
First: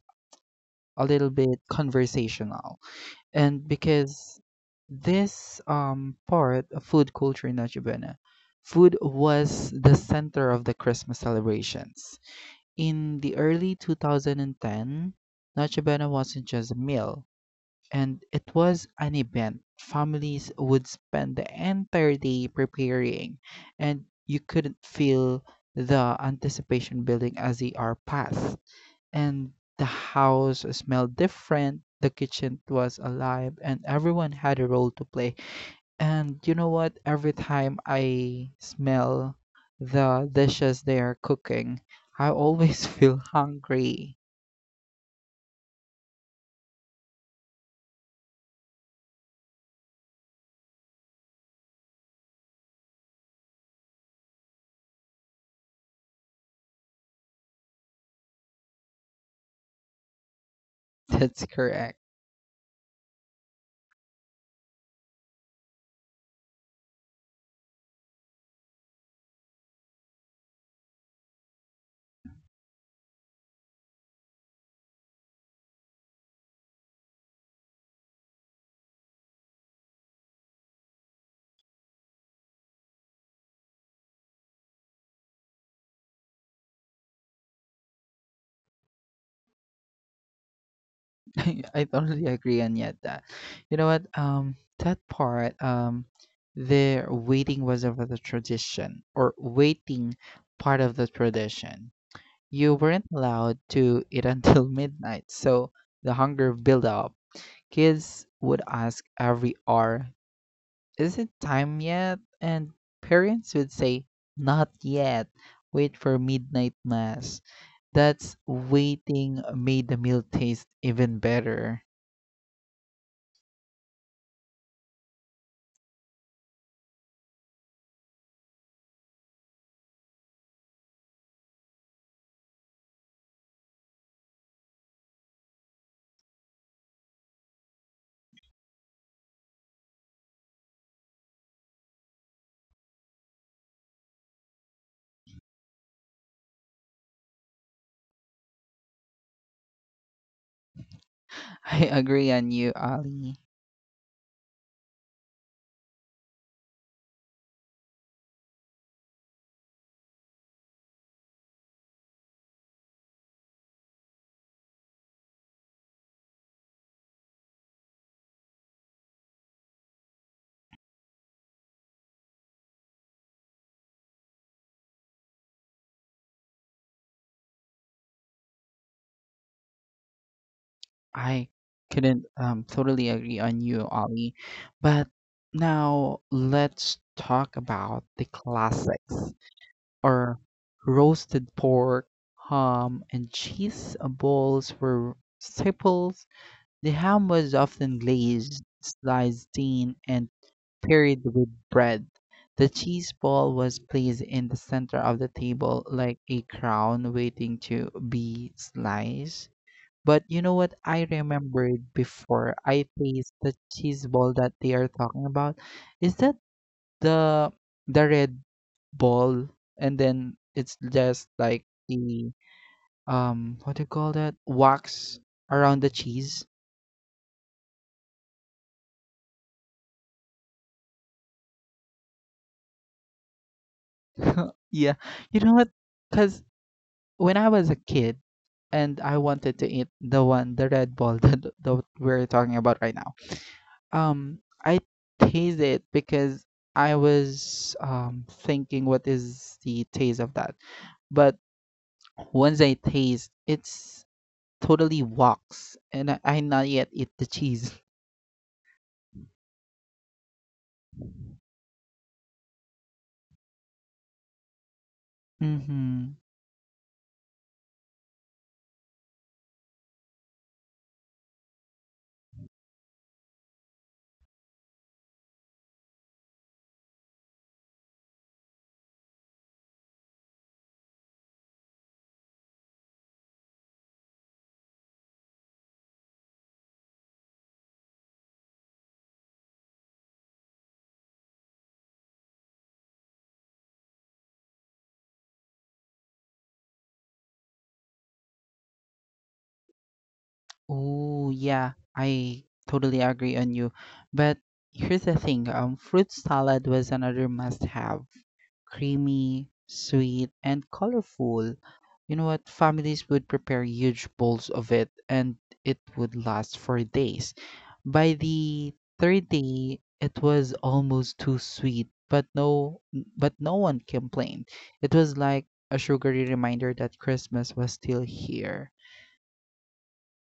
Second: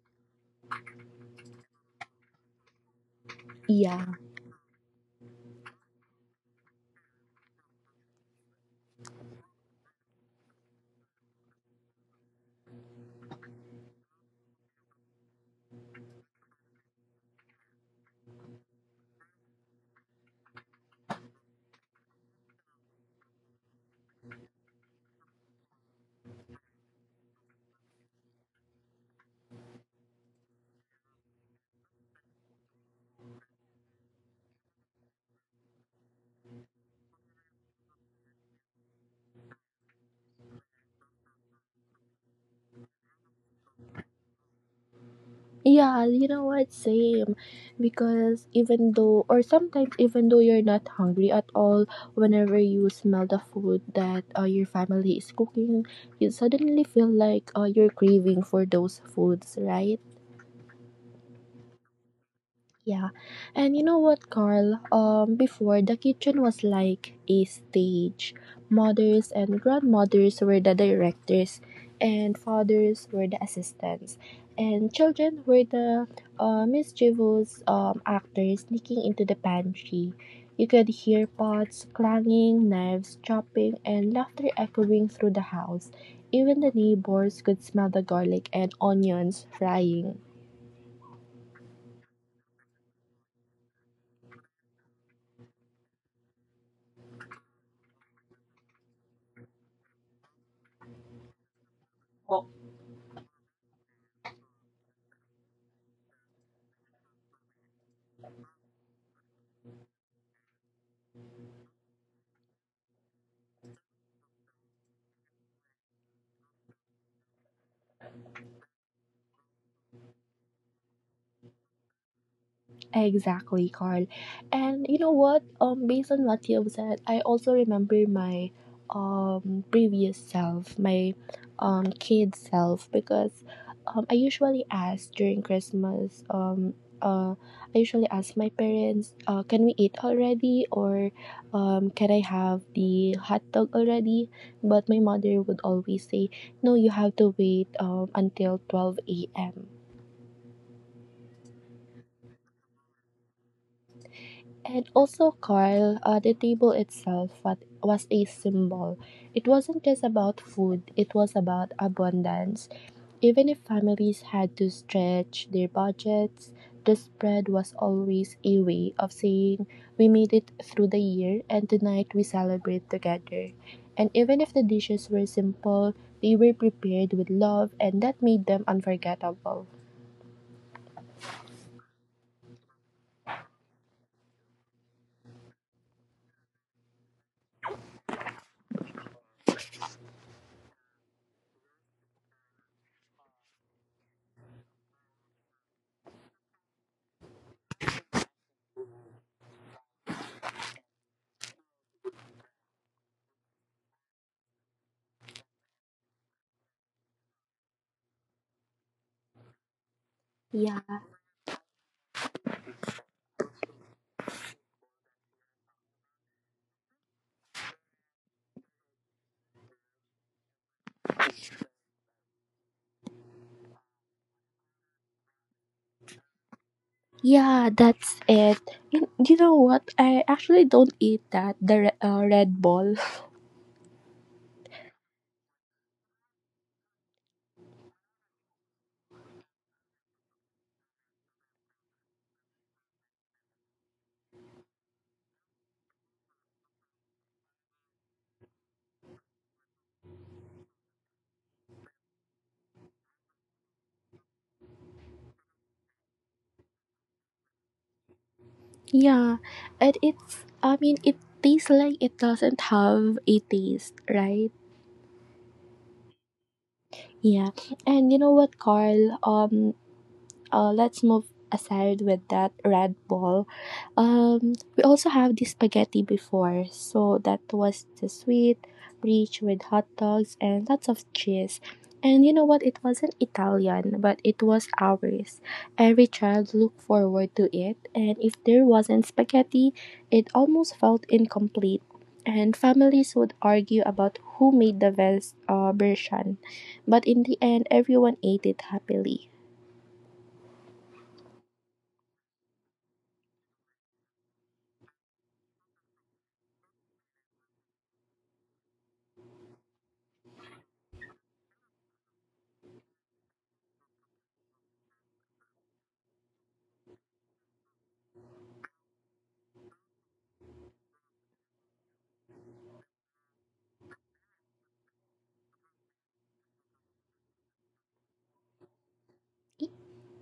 S1: a little bit conversational. And
S2: Yeah.
S1: because this part of food culture in Noche Buena, food was the center of the Christmas celebrations. In the early 2010, Noche Buena wasn't just a meal, and it was an event. Families would spend the entire day preparing, and you couldn't feel the anticipation building as the hour passed. And the house smelled different, the kitchen was alive, and everyone had a role to play. And you know what? Every time I smell the dishes they are cooking, I always <laughs> feel hungry.
S2: Yeah, you know what? Same. Because even though, or sometimes even though you're not hungry at all, whenever you smell the food that your family is cooking, you suddenly feel like you're craving for those foods, right?
S1: That's correct.
S2: Yeah. And you know what, Carl? Before the kitchen was like a stage. Mothers and grandmothers were the directors, and fathers were the assistants, and children were the mischievous actors sneaking into the pantry. You could hear pots clanging, knives chopping, and laughter echoing through the house. Even the neighbors could smell the garlic and onions frying.
S1: <laughs> I totally agree on yet that. You know what? That part, their waiting was over the tradition, or waiting part of the tradition. You weren't allowed to eat until <laughs> midnight, so the hunger built up. Kids would ask every hour, "Is it time yet?" And parents would say, "Not yet. Wait for midnight mass." That's waiting made the meal taste even better.
S2: Exactly, Carl. And you know what? Based on what you have said, I also remember my previous self, my kid self, because I usually ask during Christmas uh I usually ask my parents, can we eat already or can I have the hot dog already? But my mother would always say, no, you have to wait until 12 a.m.
S1: I agree on you, Ali.
S2: And also, Carl, the was a symbol. It wasn't just about food, it was about abundance. Even if families had to stretch their budgets, the spread was always a way of saying, we made it through the year, and tonight we celebrate together. And even if the dishes were simple, they were prepared with love, and that made them unforgettable.
S1: I couldn't totally agree on you, Ali. But now let's talk about the classics, or roasted pork, ham, and cheese balls were staples. The ham was often glazed, sliced thin, and paired with bread. The cheese ball was placed in the center of the table like a crown waiting to be sliced. But you know what
S2: Yeah.
S1: I remembered before I taste the cheese ball that they are talking about? Is that the the red ball, and then it's just like the what do you call that? Wax around the cheese.
S2: Yeah, that's it. You know what? I actually don't eat that, the Red Bull. <laughs>
S1: <laughs> Yeah. You know what? Cause when I was a kid and I wanted to eat the one, the red ball <laughs> that, we're talking about right now. Um, I taste it because I was thinking what is the taste of that. But once I taste, it's totally wax, and I not yet eat the cheese. <laughs>
S2: Yeah, and it's, I mean, it tastes like it doesn't have a taste, right?
S1: Mm-hmm.
S2: Yeah, and you know what, Carl? Let's move aside with that red ball. We also have the spaghetti before, so that was the sweet, rich with hot dogs and lots of cheese. And you know what? It wasn't Italian, but it was ours. Every child looked forward to it, and if there wasn't spaghetti, it almost felt incomplete. And families would argue about who made the best version, but in the end, everyone ate it happily.
S1: Oh yeah, I totally agree on you. But here's the thing, fruit salad was another must-have. Creamy, sweet, and colorful. You know what? Families would prepare huge bowls of it, and it would last for days. By the third day, it was almost too sweet, but no one complained. It was like a sugary reminder that Christmas was still here.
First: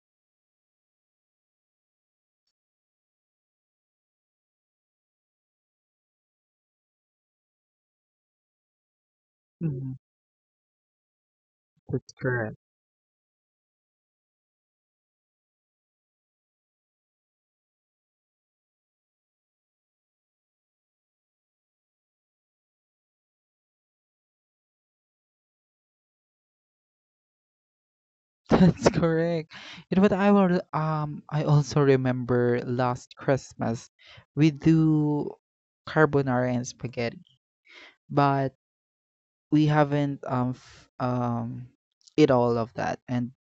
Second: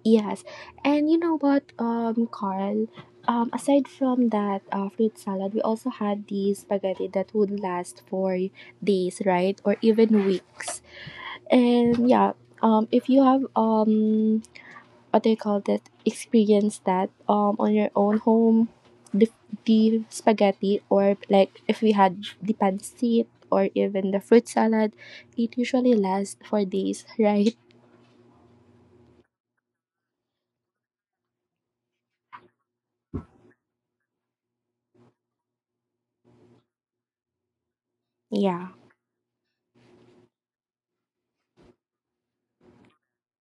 S2: Yes, and you know what, Carl? Aside from that fruit salad, we also had the spaghetti that would last for days, right, or
S1: Mhm.
S2: even weeks. And
S1: That's
S2: yeah,
S1: correct.
S2: if you have what do you call that? Experience that on your own home, the the spaghetti or like if we had the pancit or even the fruit salad, it usually lasts for days, <laughs> right?
S1: <laughs> That's correct. You know what? I also remember last Christmas we do carbonara and spaghetti, but
S2: Yeah.
S1: we haven't eat all of that, and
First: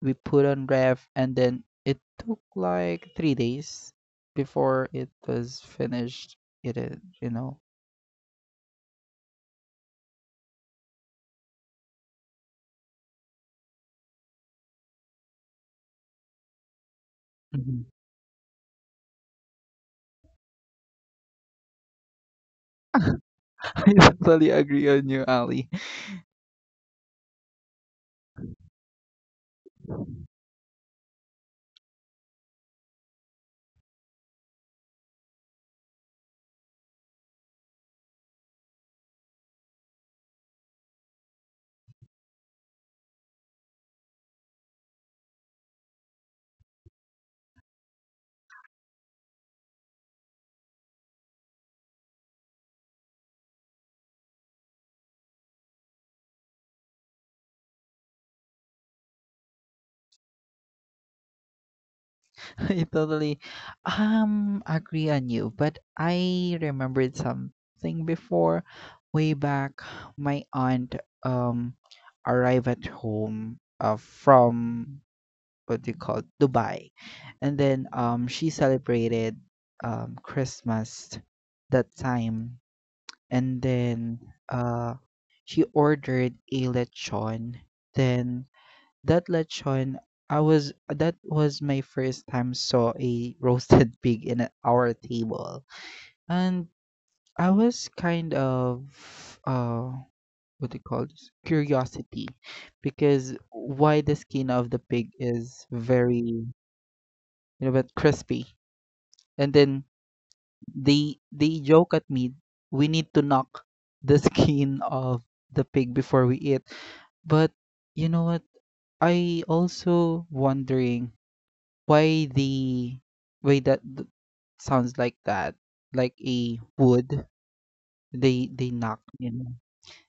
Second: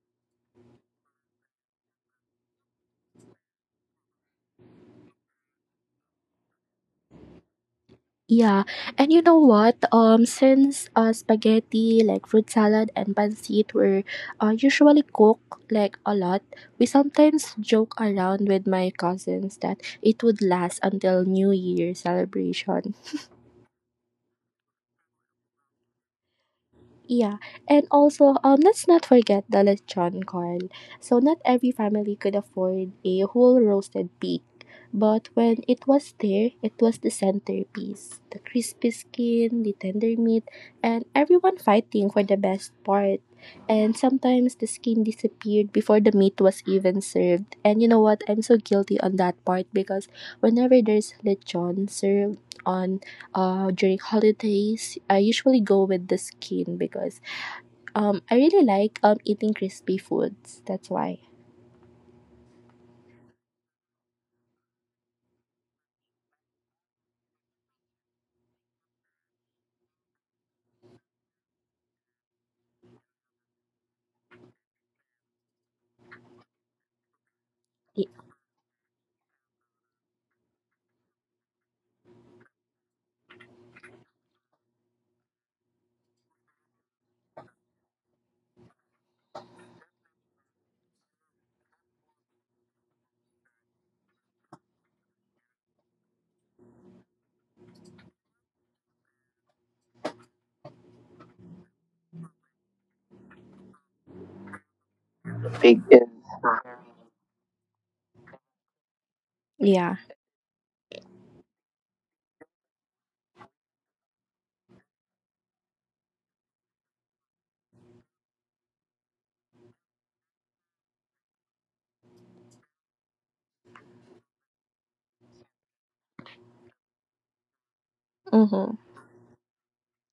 S1: we put on ref, and then it took like three days before it was finished. It is, you know.
S2: Yeah, and you know what? Since spaghetti, like fruit salad and pancit were usually cooked like a lot, we sometimes
S1: Mhm.
S2: joke around with my cousins that it would last until New Year celebration.
S1: <laughs> I totally agree on you, Ali.
S2: Yeah, and also let's not forget the lechon corn. So not every family could afford a whole roasted pig, but when it was there, it was the centerpiece. The crispy skin, the tender meat, and everyone fighting for the best part. And sometimes the skin disappeared before the meat was even served. And you know what? I'm so guilty on that part because whenever there's lechon served on during holidays, I usually go with the skin because I really like eating crispy foods. That's why.
S1: <laughs> I totally agree on you, but I remembered something before, way back. My aunt um arrived at home from what do you call it, Dubai. And then
S2: Y-
S1: she celebrated Christmas that time, and then uh she ordered a lechon. Then that lechon, I was that was my first time saw a roasted <laughs> pig in our table. And I was kind of uh what do you call this, curiosity, because why the skin of the pig is very, you know, but crispy. And then
S2: Yeah.
S1: they joke at me, we need to knock the <laughs> skin of the pig before we eat. But you know what? I also wondering why the way sounds like that, like a wood they
S2: Mm-hmm.
S1: knock in.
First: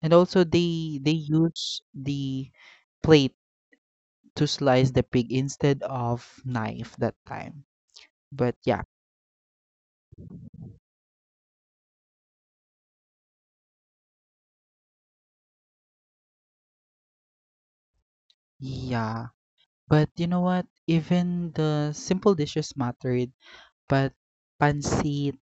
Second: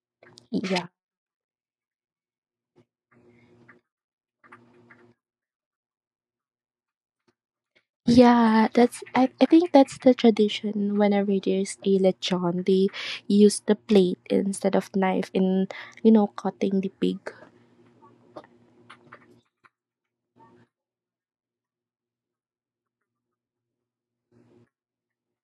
S1: And also
S2: Yeah.
S1: they use the plate to slice the pig instead of knife that time. But
S2: Yeah,
S1: yeah.
S2: that's I think that's the tradition whenever there's a lechon, they use the plate instead of knife in, you know, cutting the pig.
S1: Yeah. But you know what? Even the simple dishes mattered, but pancit,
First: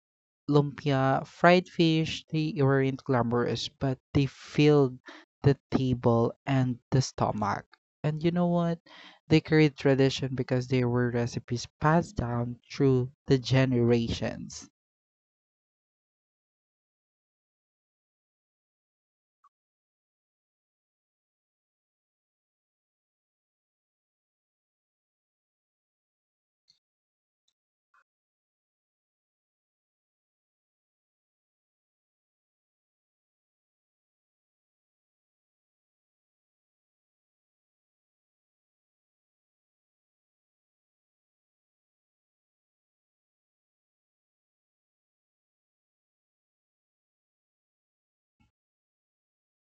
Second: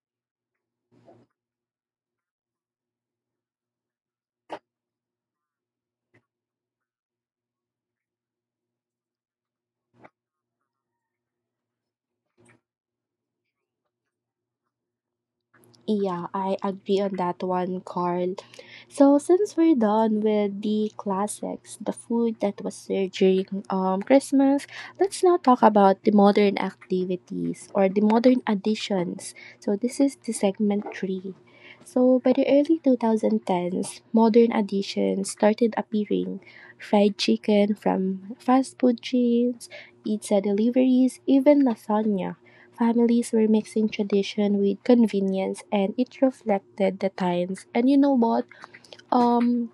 S1: lumpia, fried fish, they weren't glamorous, but they filled the table and the stomach. And you know what? They carried tradition because they were recipes passed down through the generations.
S2: Yeah, I agree on that one, Carl. So since we're done with the classics, the food that was served during Christmas, let's now talk about the modern activities or the modern additions. So this is the segment three. So by the early 2010s, modern additions started appearing. Fried chicken from fast food chains, pizza deliveries, even lasagna. Families were mixing tradition with convenience and it reflected the times. And you know what? Um,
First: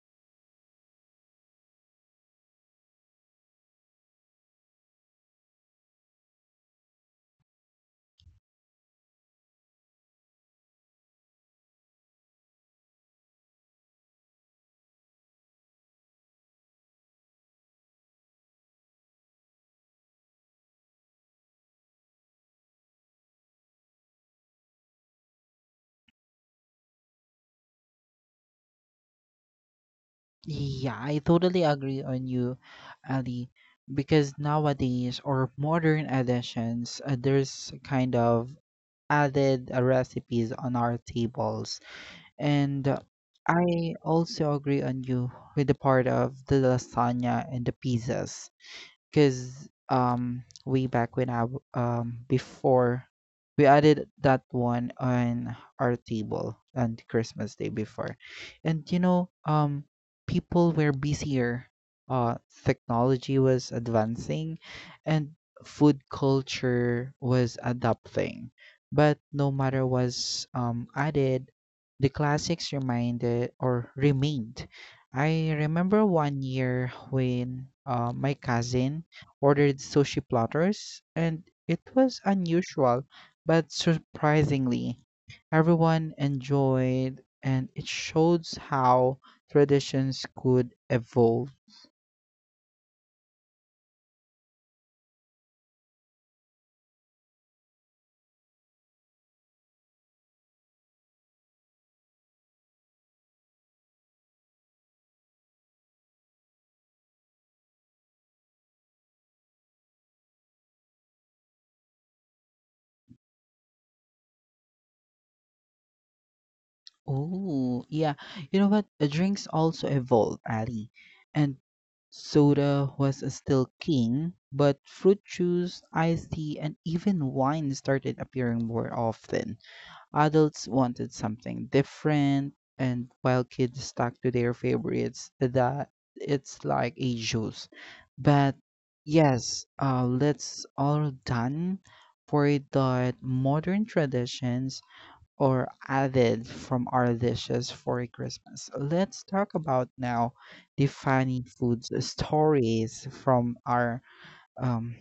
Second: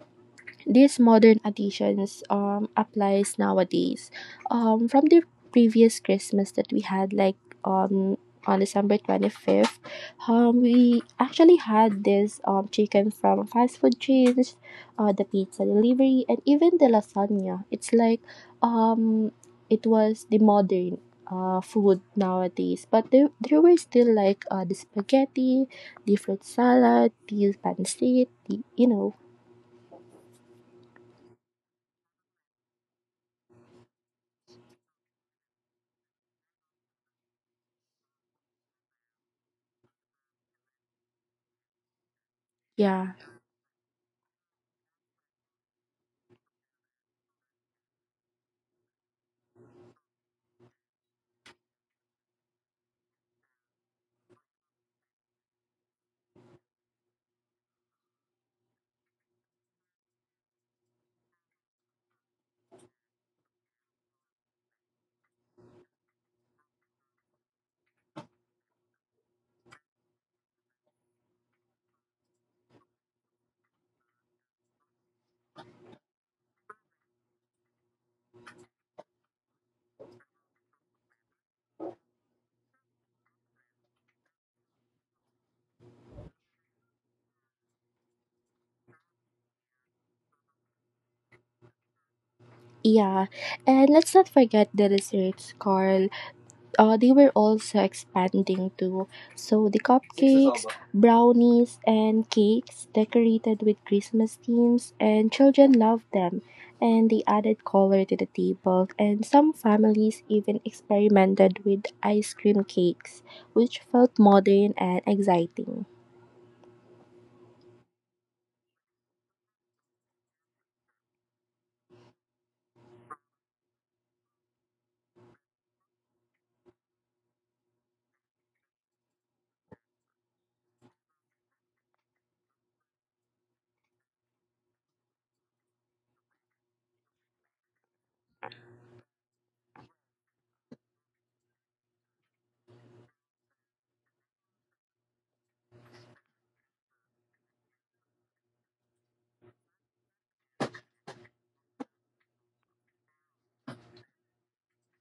S2: these modern additions applies nowadays. From the previous Christmas that we had, like um, on December 25th, we actually had this chicken from fast food chains, the pizza delivery, and even the lasagna. It's like um, it was the modern food nowadays, but there were still like the spaghetti, the fruit salad, the pancit, the you know,
S1: Yeah, I totally agree on you, Ali, because nowadays, or modern editions, there's kind of added recipes on our tables. And
S2: yeah.
S1: I also agree on you with the part of the lasagna and the pizzas. 'Cause, way back when I w before we added that one on our table on Christmas Day before. And you know, people were busier. Uh, Technology was advancing, and food culture was adapting. But no matter was added, the classics reminded or remained. I remember one year when my cousin ordered sushi platters, and it was unusual, but surprisingly, everyone enjoyed, and it shows how traditions could evolve.
S2: Yeah, and let's not forget the desserts, Carl. They were also expanding too. So the cupcakes, brownies, and cakes decorated with Christmas themes, and children loved them. And they added color to the table, and some families even experimented with ice cream cakes, which felt modern and exciting.
S1: Oh, yeah. You know what? Drinks also evolved, Ali. And soda was still king, but fruit juice, iced tea, and even wine started appearing more often. Adults wanted something different, and while kids stuck to their favorites, that it's like a juice. But yes, let's all done for that modern traditions or added from our dishes for Christmas. Let's talk about now the funny food stories from our um,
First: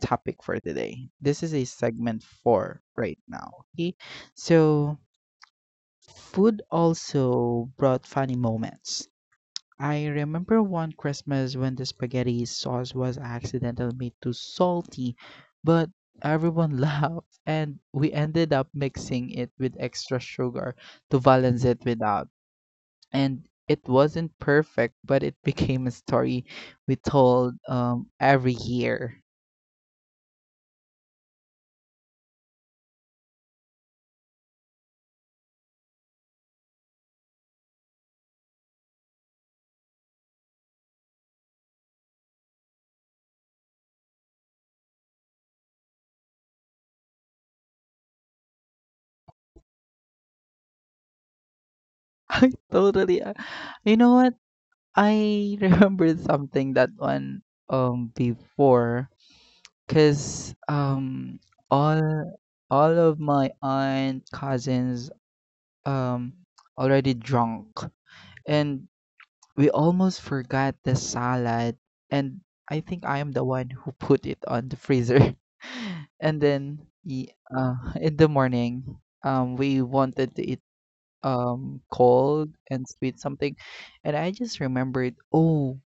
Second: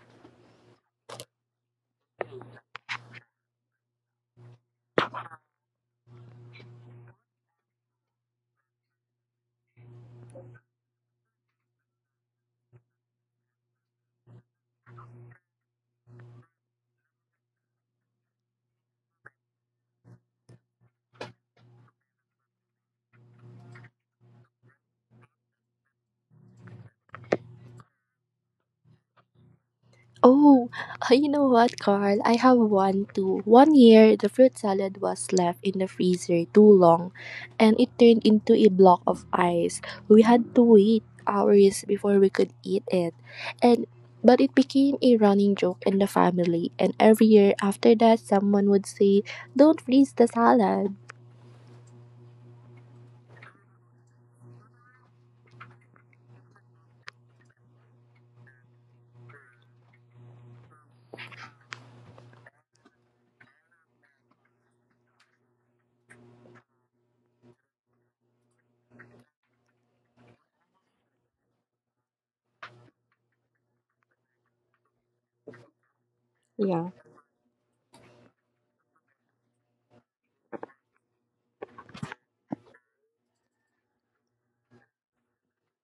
S1: topic for today. This is a segment four right now. Okay, so food also brought funny moments. I remember one Christmas when the spaghetti sauce was accidentally made too salty, but everyone <laughs> laughed and we ended up mixing it with extra sugar to balance it without. And it wasn't perfect, but it <laughs> became a story we told every year.
S2: Oh, <laughs> you know what, Carl? I have one too. One year, the fruit salad was left in the freezer too long and it turned into a block of ice. We had to wait hours before we could eat it. And but it became a running joke in the family and every year after that someone would say, "Don't freeze the salad."
S1: <laughs> I totally, you know what? I <laughs> remembered something that one before. 'Cause, all all of my aunt, cousins, um, already drunk, and we almost forgot the salad, and I think I am the one who put it on the freezer. <laughs> And then, y- uh, <laughs> in the morning, we wanted to eat, cold and sweet something, and I just remembered, oh,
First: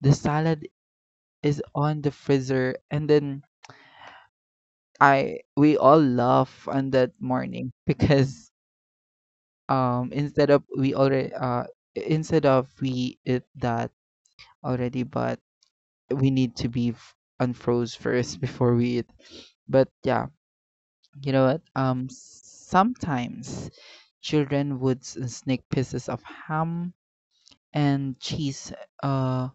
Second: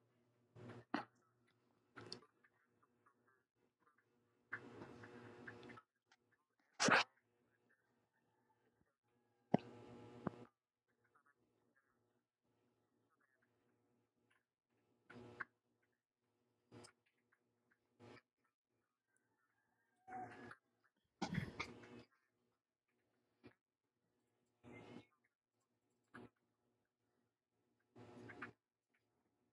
S1: the salad is on the freezer, and then I we all laugh on that morning <laughs> because instead of we already instead of we eat that already but we need to be unfroze first <laughs> before we eat. But yeah, you know what? Sometimes children would sneak pieces of ham and cheese uh.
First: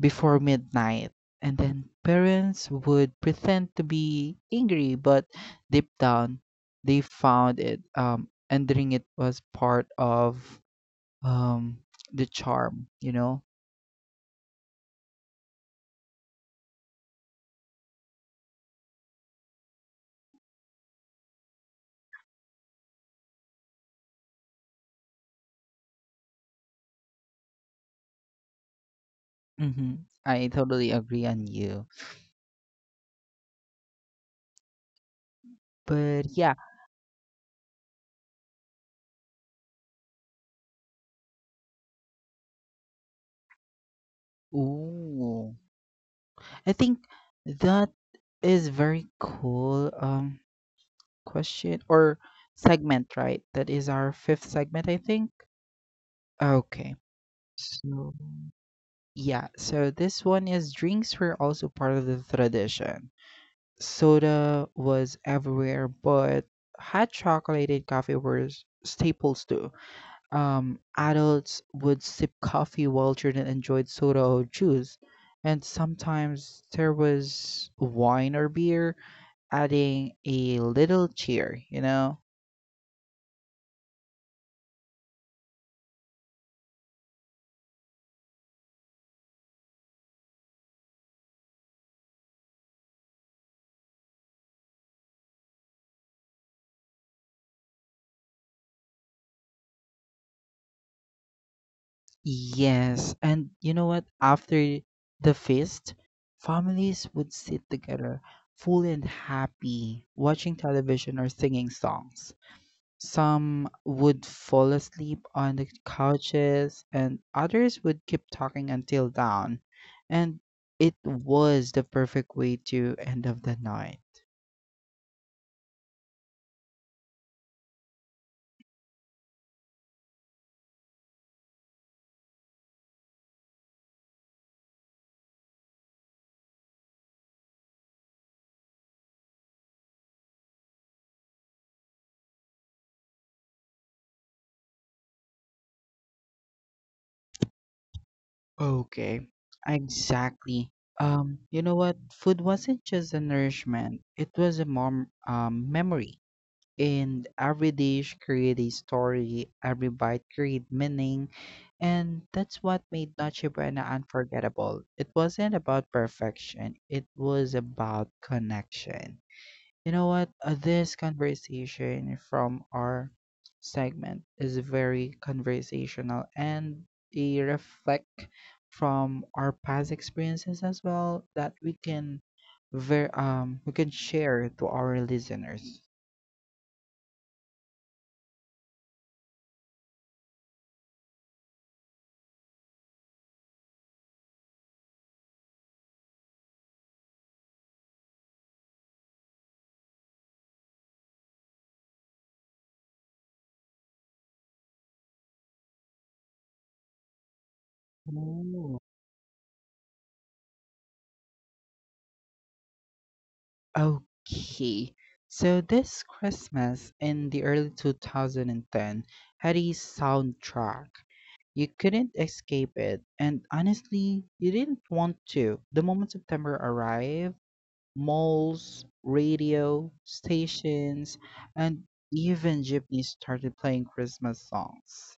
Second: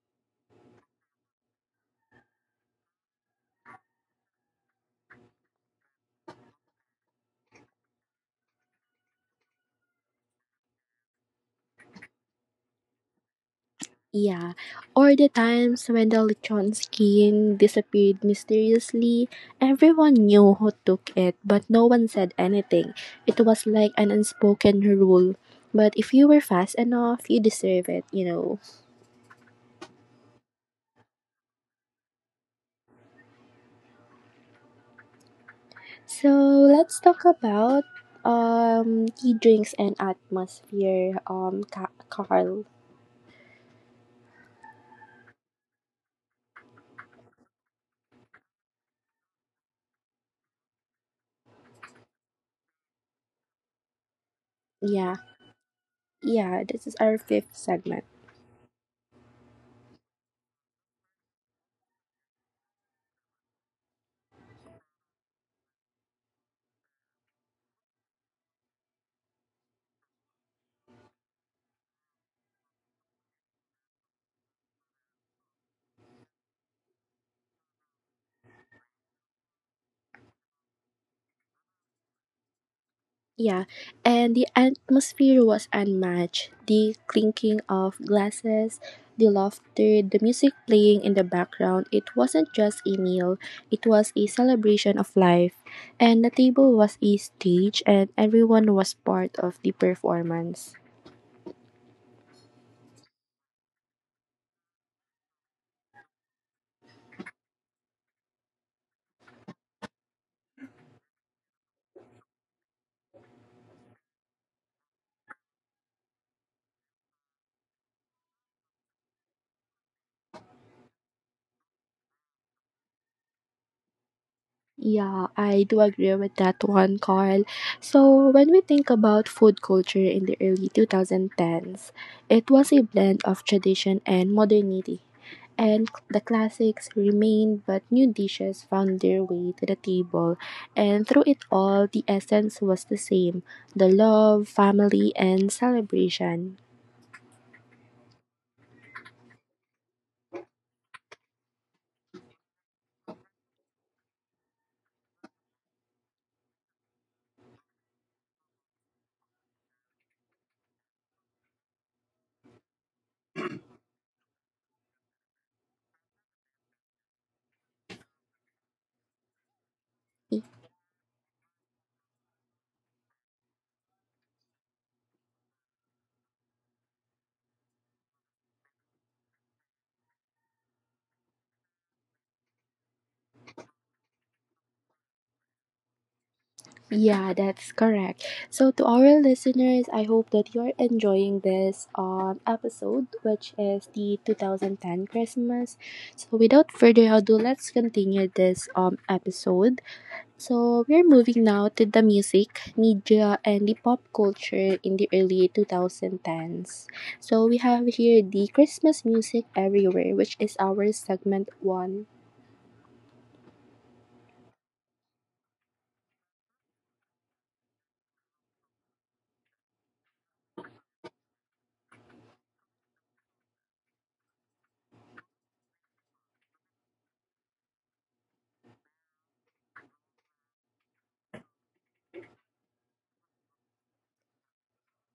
S1: before midnight. And then parents would pretend to be angry, but deep down, they found it. Ending it was part of um, the charm, you know?
S2: Yeah, or the times when the lechon skin disappeared mysteriously. Everyone knew who took it, but no one said anything. It was like an unspoken rule. But if you were fast enough, you deserve it, you know.
S1: Hmm. I totally agree on you. But
S2: So
S1: yeah,
S2: let's talk about tea drinks and atmosphere. Carl.
S1: ooh, I think that is very cool, question or segment, right? That is our fifth segment, I
S2: Yeah,
S1: think.
S2: yeah. This
S1: Okay.
S2: is our fifth segment.
S1: So, yeah, so this one is drinks were also part of the tradition. Soda was everywhere, but hot chocolate and coffee were staples too. Adults would sip coffee while children enjoyed soda or juice, and sometimes there was wine or beer, adding a little cheer, you know?
S2: Yeah, and the atmosphere was unmatched. The clinking of glasses, the laughter, the music playing in the background. It wasn't just a meal, it was a celebration of life. And the table was a stage, and everyone was part of the performance.
S1: Yes, and you know what? After the feast, families would sit together, full and happy, watching television or singing songs. Some would fall asleep on the couches, and others would keep talking until dawn. And it was the perfect way to end of the night.
S2: Yeah, I do agree with that one, Carl. So, when we think about food culture in the early 2010s, it was a blend of tradition and modernity, and the classics remained, but new dishes found their way to the table. And through it all, the essence was the same, the love, family, and celebration.
S1: Okay, exactly. You know what? Food wasn't just a nourishment, it was a mom memory. And every dish create a story, every bite create meaning, and that's what made Noche Buena unforgettable. It wasn't about perfection, it was about connection. You know what? This conversation from our segment is very conversational and a reflect from our past experiences as well that we can we can share to our listeners.
S2: Yeah, that's correct. So, to our listeners, I hope that you're enjoying this episode, which is the 2010 Christmas. So, without further ado, let's continue this episode. So we're moving now to the music, media, and the pop culture in the early 2010s. So we have here the
S1: Ooh.
S2: Christmas music everywhere, which is our segment one.
S1: Okay. So this Christmas in the early 2010 had a soundtrack. You couldn't escape it, and honestly, you didn't want to. The moment September arrived, malls, radio stations, and even jeepneys started playing Christmas songs.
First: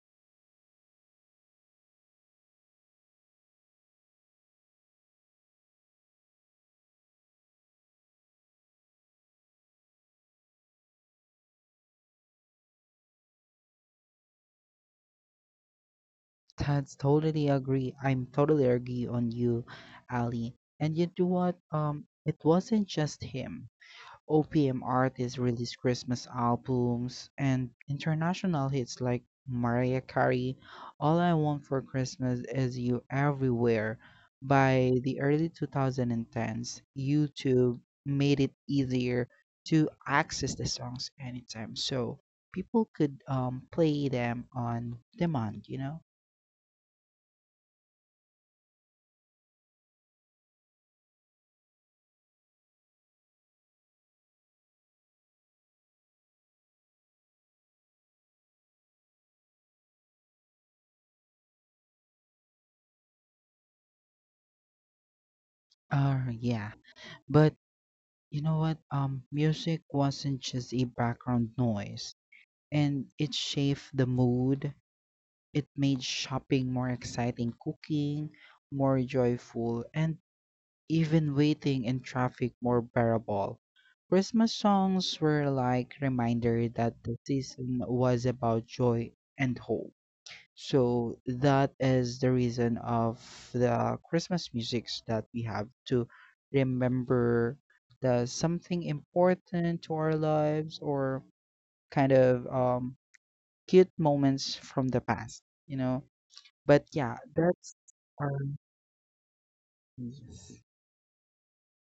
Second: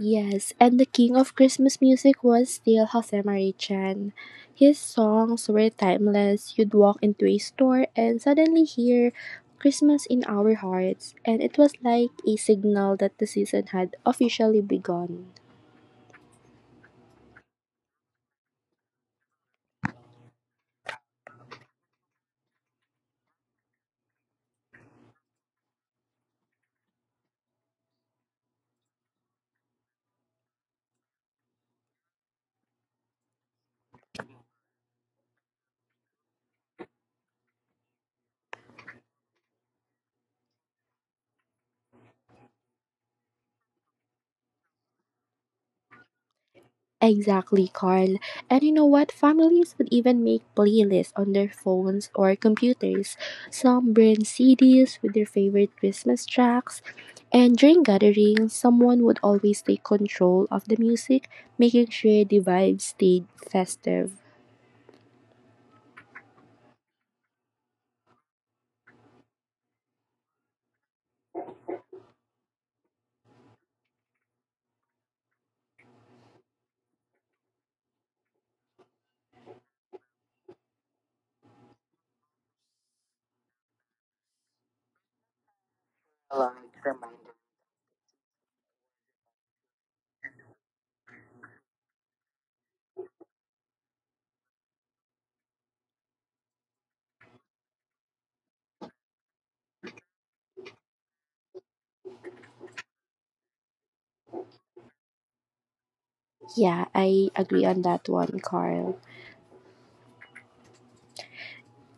S2: Yes, and the king of Christmas music was still Jose Marichan. His songs were timeless. You'd walk into a store and suddenly hear Christmas in our hearts, and it was like a signal that the season had officially begun.
S1: That's totally agree. I'm totally agree on you, Ali. And you know what? It wasn't just him. OPM artists release Christmas albums and international hits like Mariah Carey, All I Want for Christmas Is You Everywhere. By the early 2010s, YouTube made it easier to access the songs anytime, so people could, play them on demand, you know?
S2: Exactly, Carl. And you know what? Families would even make playlists on their phones or computers. Some burn CDs with their favorite Christmas tracks. And during gatherings, someone would always take control of the music, making sure the vibe stayed festive.
S1: Yeah. But you know what? Music wasn't just a background noise, and it shaped the mood. It made shopping more exciting, cooking more joyful, and even waiting in traffic more bearable. Christmas songs were like reminder that the season was about joy and hope. So that is the reason of the Christmas musics that we have to remember the something important to our lives or kind of, cute moments from the past. You know,
S2: Yeah,
S1: but yeah,
S2: I agree
S1: that's,
S2: on that one,
S1: um,
S2: Carl.
S1: yes.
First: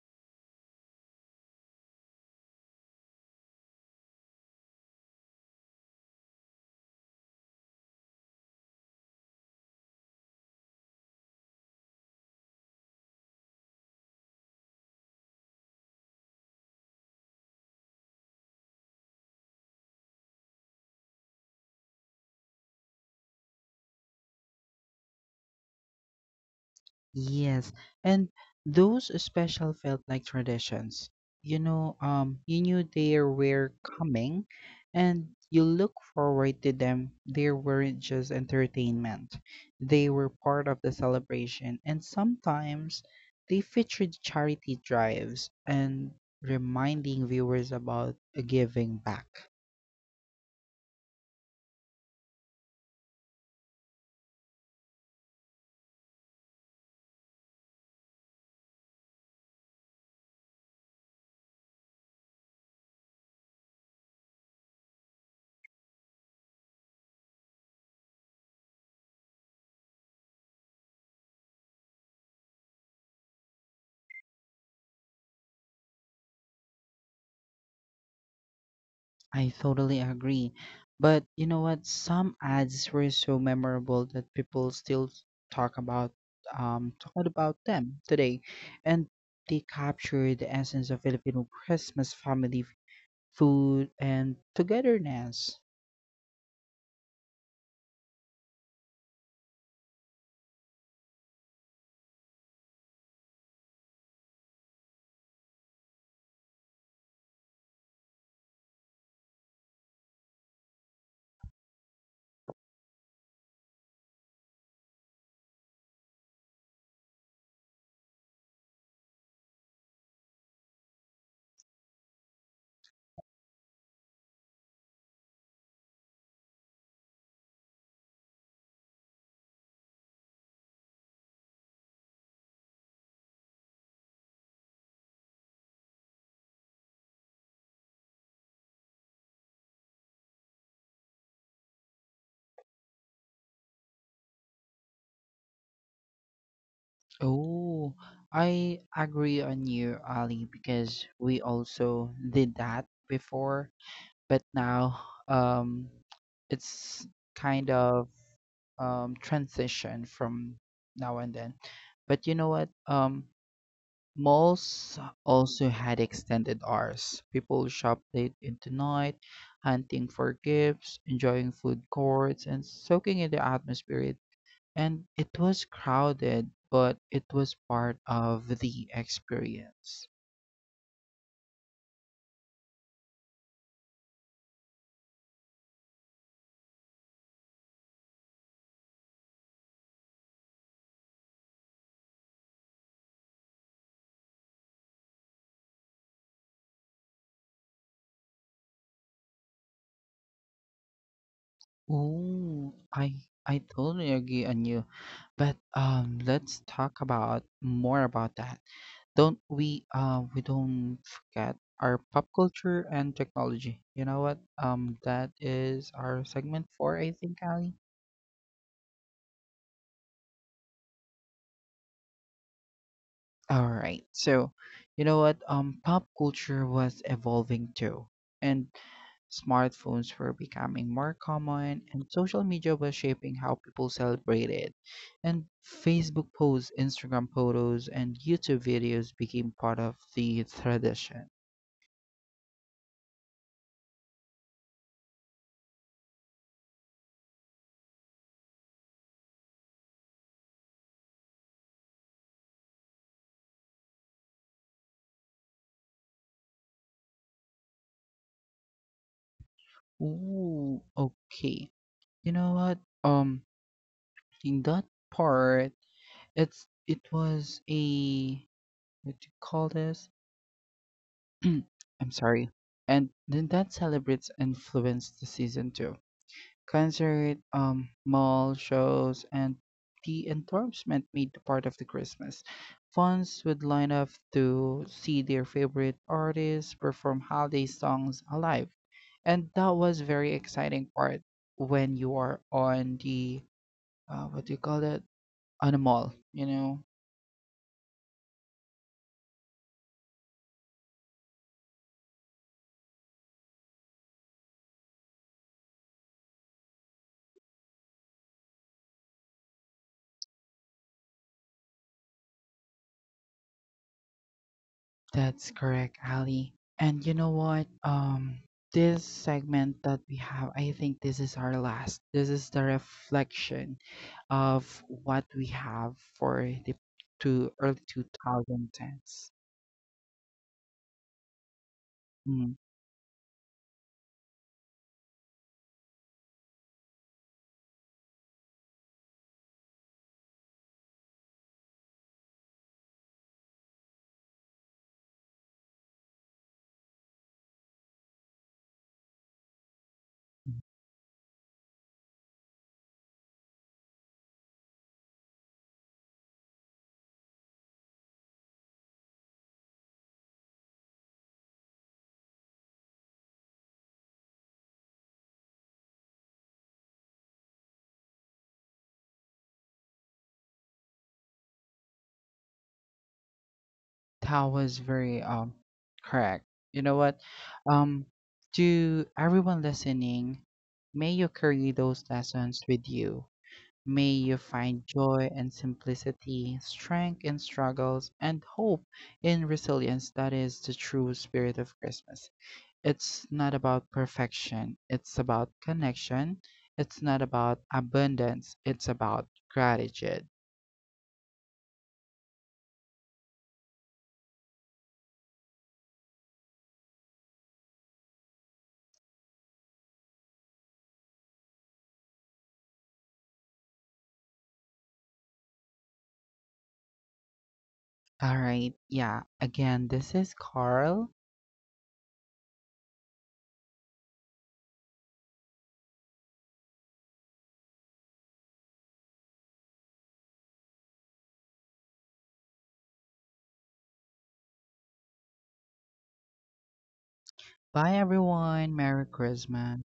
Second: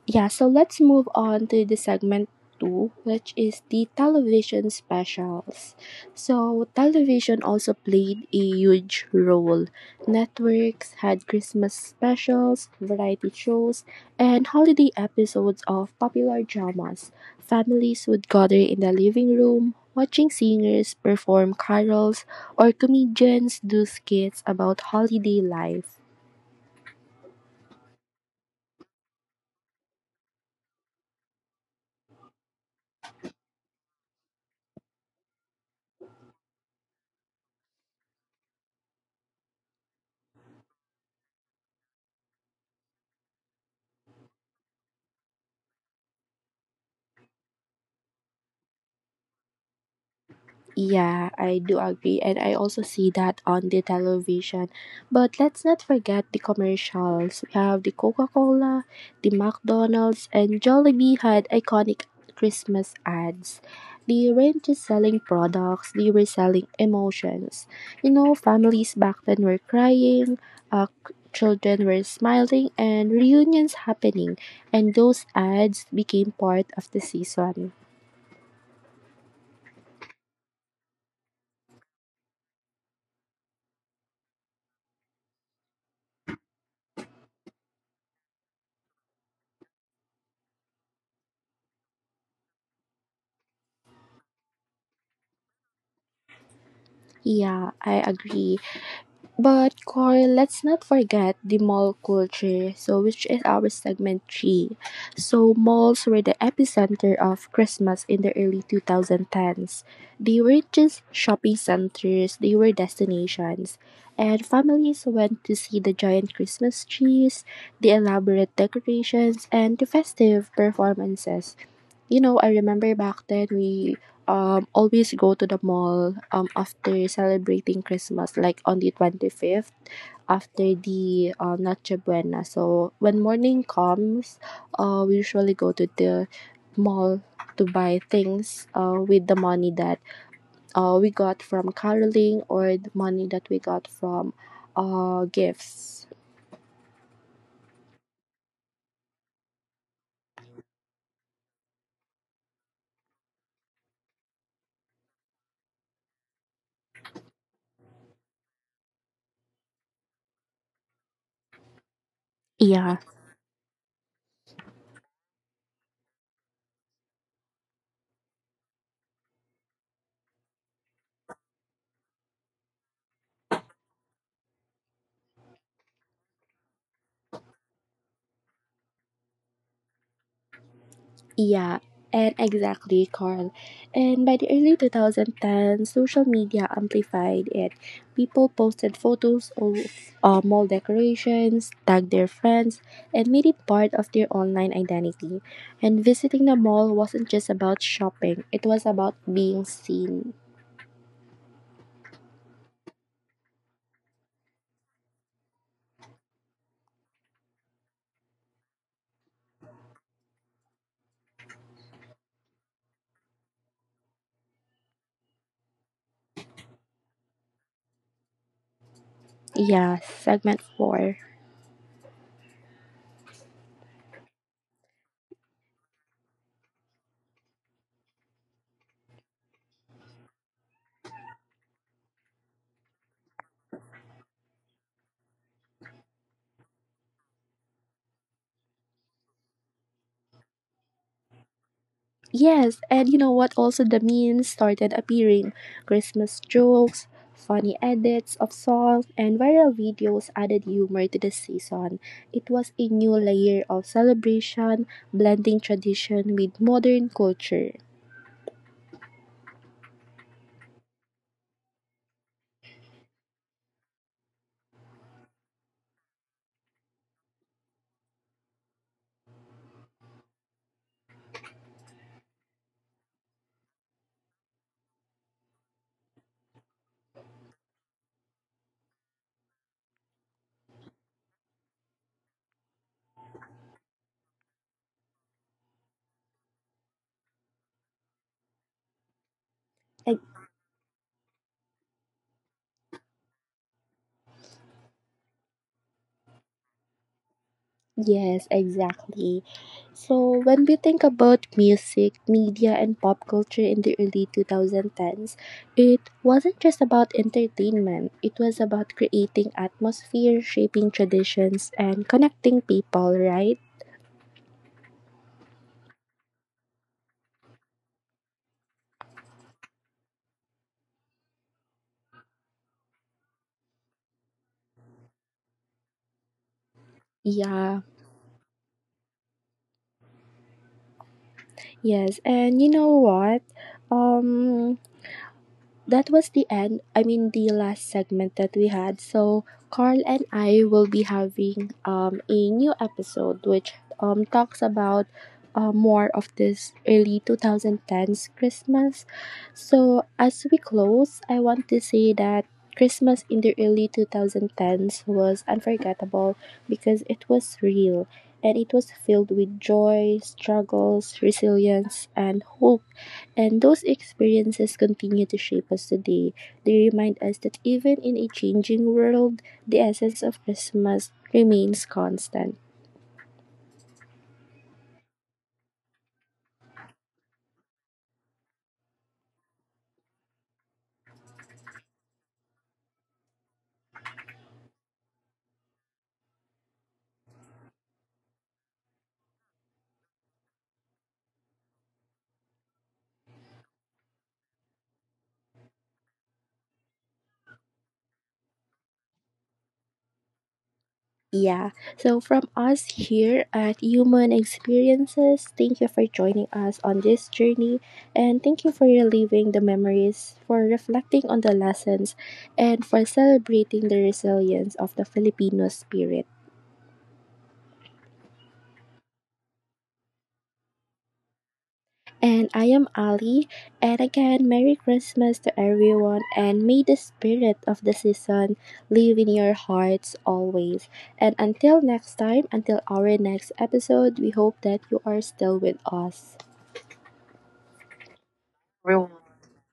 S2: Yeah, so let's move on to the segment two, which is the television specials. So, television also played a huge role. Networks had Christmas specials, variety shows, and holiday episodes of popular dramas. Families would gather in the living room, watching singers perform carols or comedians do skits about holiday life.
S1: Yes. And those special felt like traditions. You know, you knew they were coming and you look forward to them. They weren't just entertainment. They were part of the celebration and sometimes they featured charity drives and reminding viewers about giving back.
S2: Yeah, I do agree, and I also see that on the television. But let's not forget the commercials. We have the Coca Cola, the McDonald's, and Jollibee had iconic Christmas ads. They weren't just selling products, they were selling emotions. You know, families back then were crying, children were smiling, and reunions happening, and those ads became part of the season.
S1: I totally agree. But you know what? Some ads were so memorable that people still talk about, talk about them today. And they capture the essence of Filipino Christmas family food and togetherness.
S2: Yeah, I agree. But Corey, let's not forget the mall culture, so which is our segment three. So malls were the epicenter of Christmas in the early 2010s. They were just shopping centers; they were destinations, and families went to see the giant Christmas trees, the elaborate decorations, and the festive performances. You know, I remember back then we always go to the mall after celebrating Christmas, like on the 25th after the Noche Buena. So when morning comes, we usually go to the mall to buy things with the money that we got from caroling or the money that we got from gifts.
S1: Oh, I agree on you, Ali, because we also did that before, but now um it's kind of, transition from now and then. But you know what?
S2: Yeah.
S1: Malls also had extended hours. People shop late into night, hunting for gifts, enjoying food courts, and soaking in the atmosphere. And it was crowded, but it was part of the experience.
S2: Yeah, and exactly, Carl. And by the early 2010, social media amplified it. People posted photos of mall decorations, tagged their friends, and made it part of their online identity. And visiting the mall wasn't just about shopping, it was about being seen.
S1: Oh, I totally agree on you. But let's talk about more about that. Don't we, we don't forget our pop culture and technology. You know what? That is our segment for I think, Ali.
S2: Yeah, segment 4.
S1: All right. So, you know what? Pop culture was evolving too, and smartphones were becoming more common, and social media was shaping how people celebrated. And Facebook posts, Instagram photos, and YouTube videos became part of the tradition.
S2: Yes, and you know what? Also, the memes started appearing. Christmas jokes, funny edits of songs, and viral videos added humor to the season. It was a new layer of celebration, blending tradition with modern culture.
S1: Ooh, okay. You know what? In that part, it was a what do you call this? <clears throat> I'm sorry. And then that celebrates influenced the season too. Concert, mall shows, and the endorsement made the part of the Christmas. Fans would line up to see their favorite artists perform holiday songs alive, and that was very exciting part when you are on the, what do you call that on a mall, you know.
S2: Yes, exactly. So when we think about music, media, and pop culture in the early 2010s, it wasn't just about entertainment. It was about creating atmosphere, shaping traditions, and connecting people, right?
S1: That's correct, Ali. And you know what? This segment that we have, I think this is our last. This is the reflection of what we have for the to early
S2: Yeah,
S1: 2010s.
S2: yes.
S1: Mm,
S2: And you know what? Um, that was the end. I mean, the last segment that we had. So Carl and I will be having a new episode which talks about more of this early 2010s Christmas. So as we close, I want to say that Christmas in the early 2010s was unforgettable because it was real and it was filled with joy, struggles, resilience, and hope. And those experiences continue to shape us today. They remind us that even in a changing world, the essence of Christmas remains constant.
S1: that was very correct. You know what? Um, to everyone listening, may you carry those lessons with you. May you find joy and simplicity, strength in struggles, and hope in resilience. That is the true spirit of Christmas. It's not about perfection, it's about connection. It's not about abundance, it's about gratitude.
S2: Yeah. So, from us here at Human Experiences, thank you for joining us on this journey and thank you for reliving the memories, for reflecting on the lessons, and for celebrating the resilience of the Filipino spirit.
S1: All right, yeah, again, this is Carl.
S2: And I am Ali. And again, Merry Christmas to everyone. And may the spirit of the season live in your hearts always. And until next time, until our next episode, we hope that you are still with us.
S1: Bye, everyone. Merry Christmas.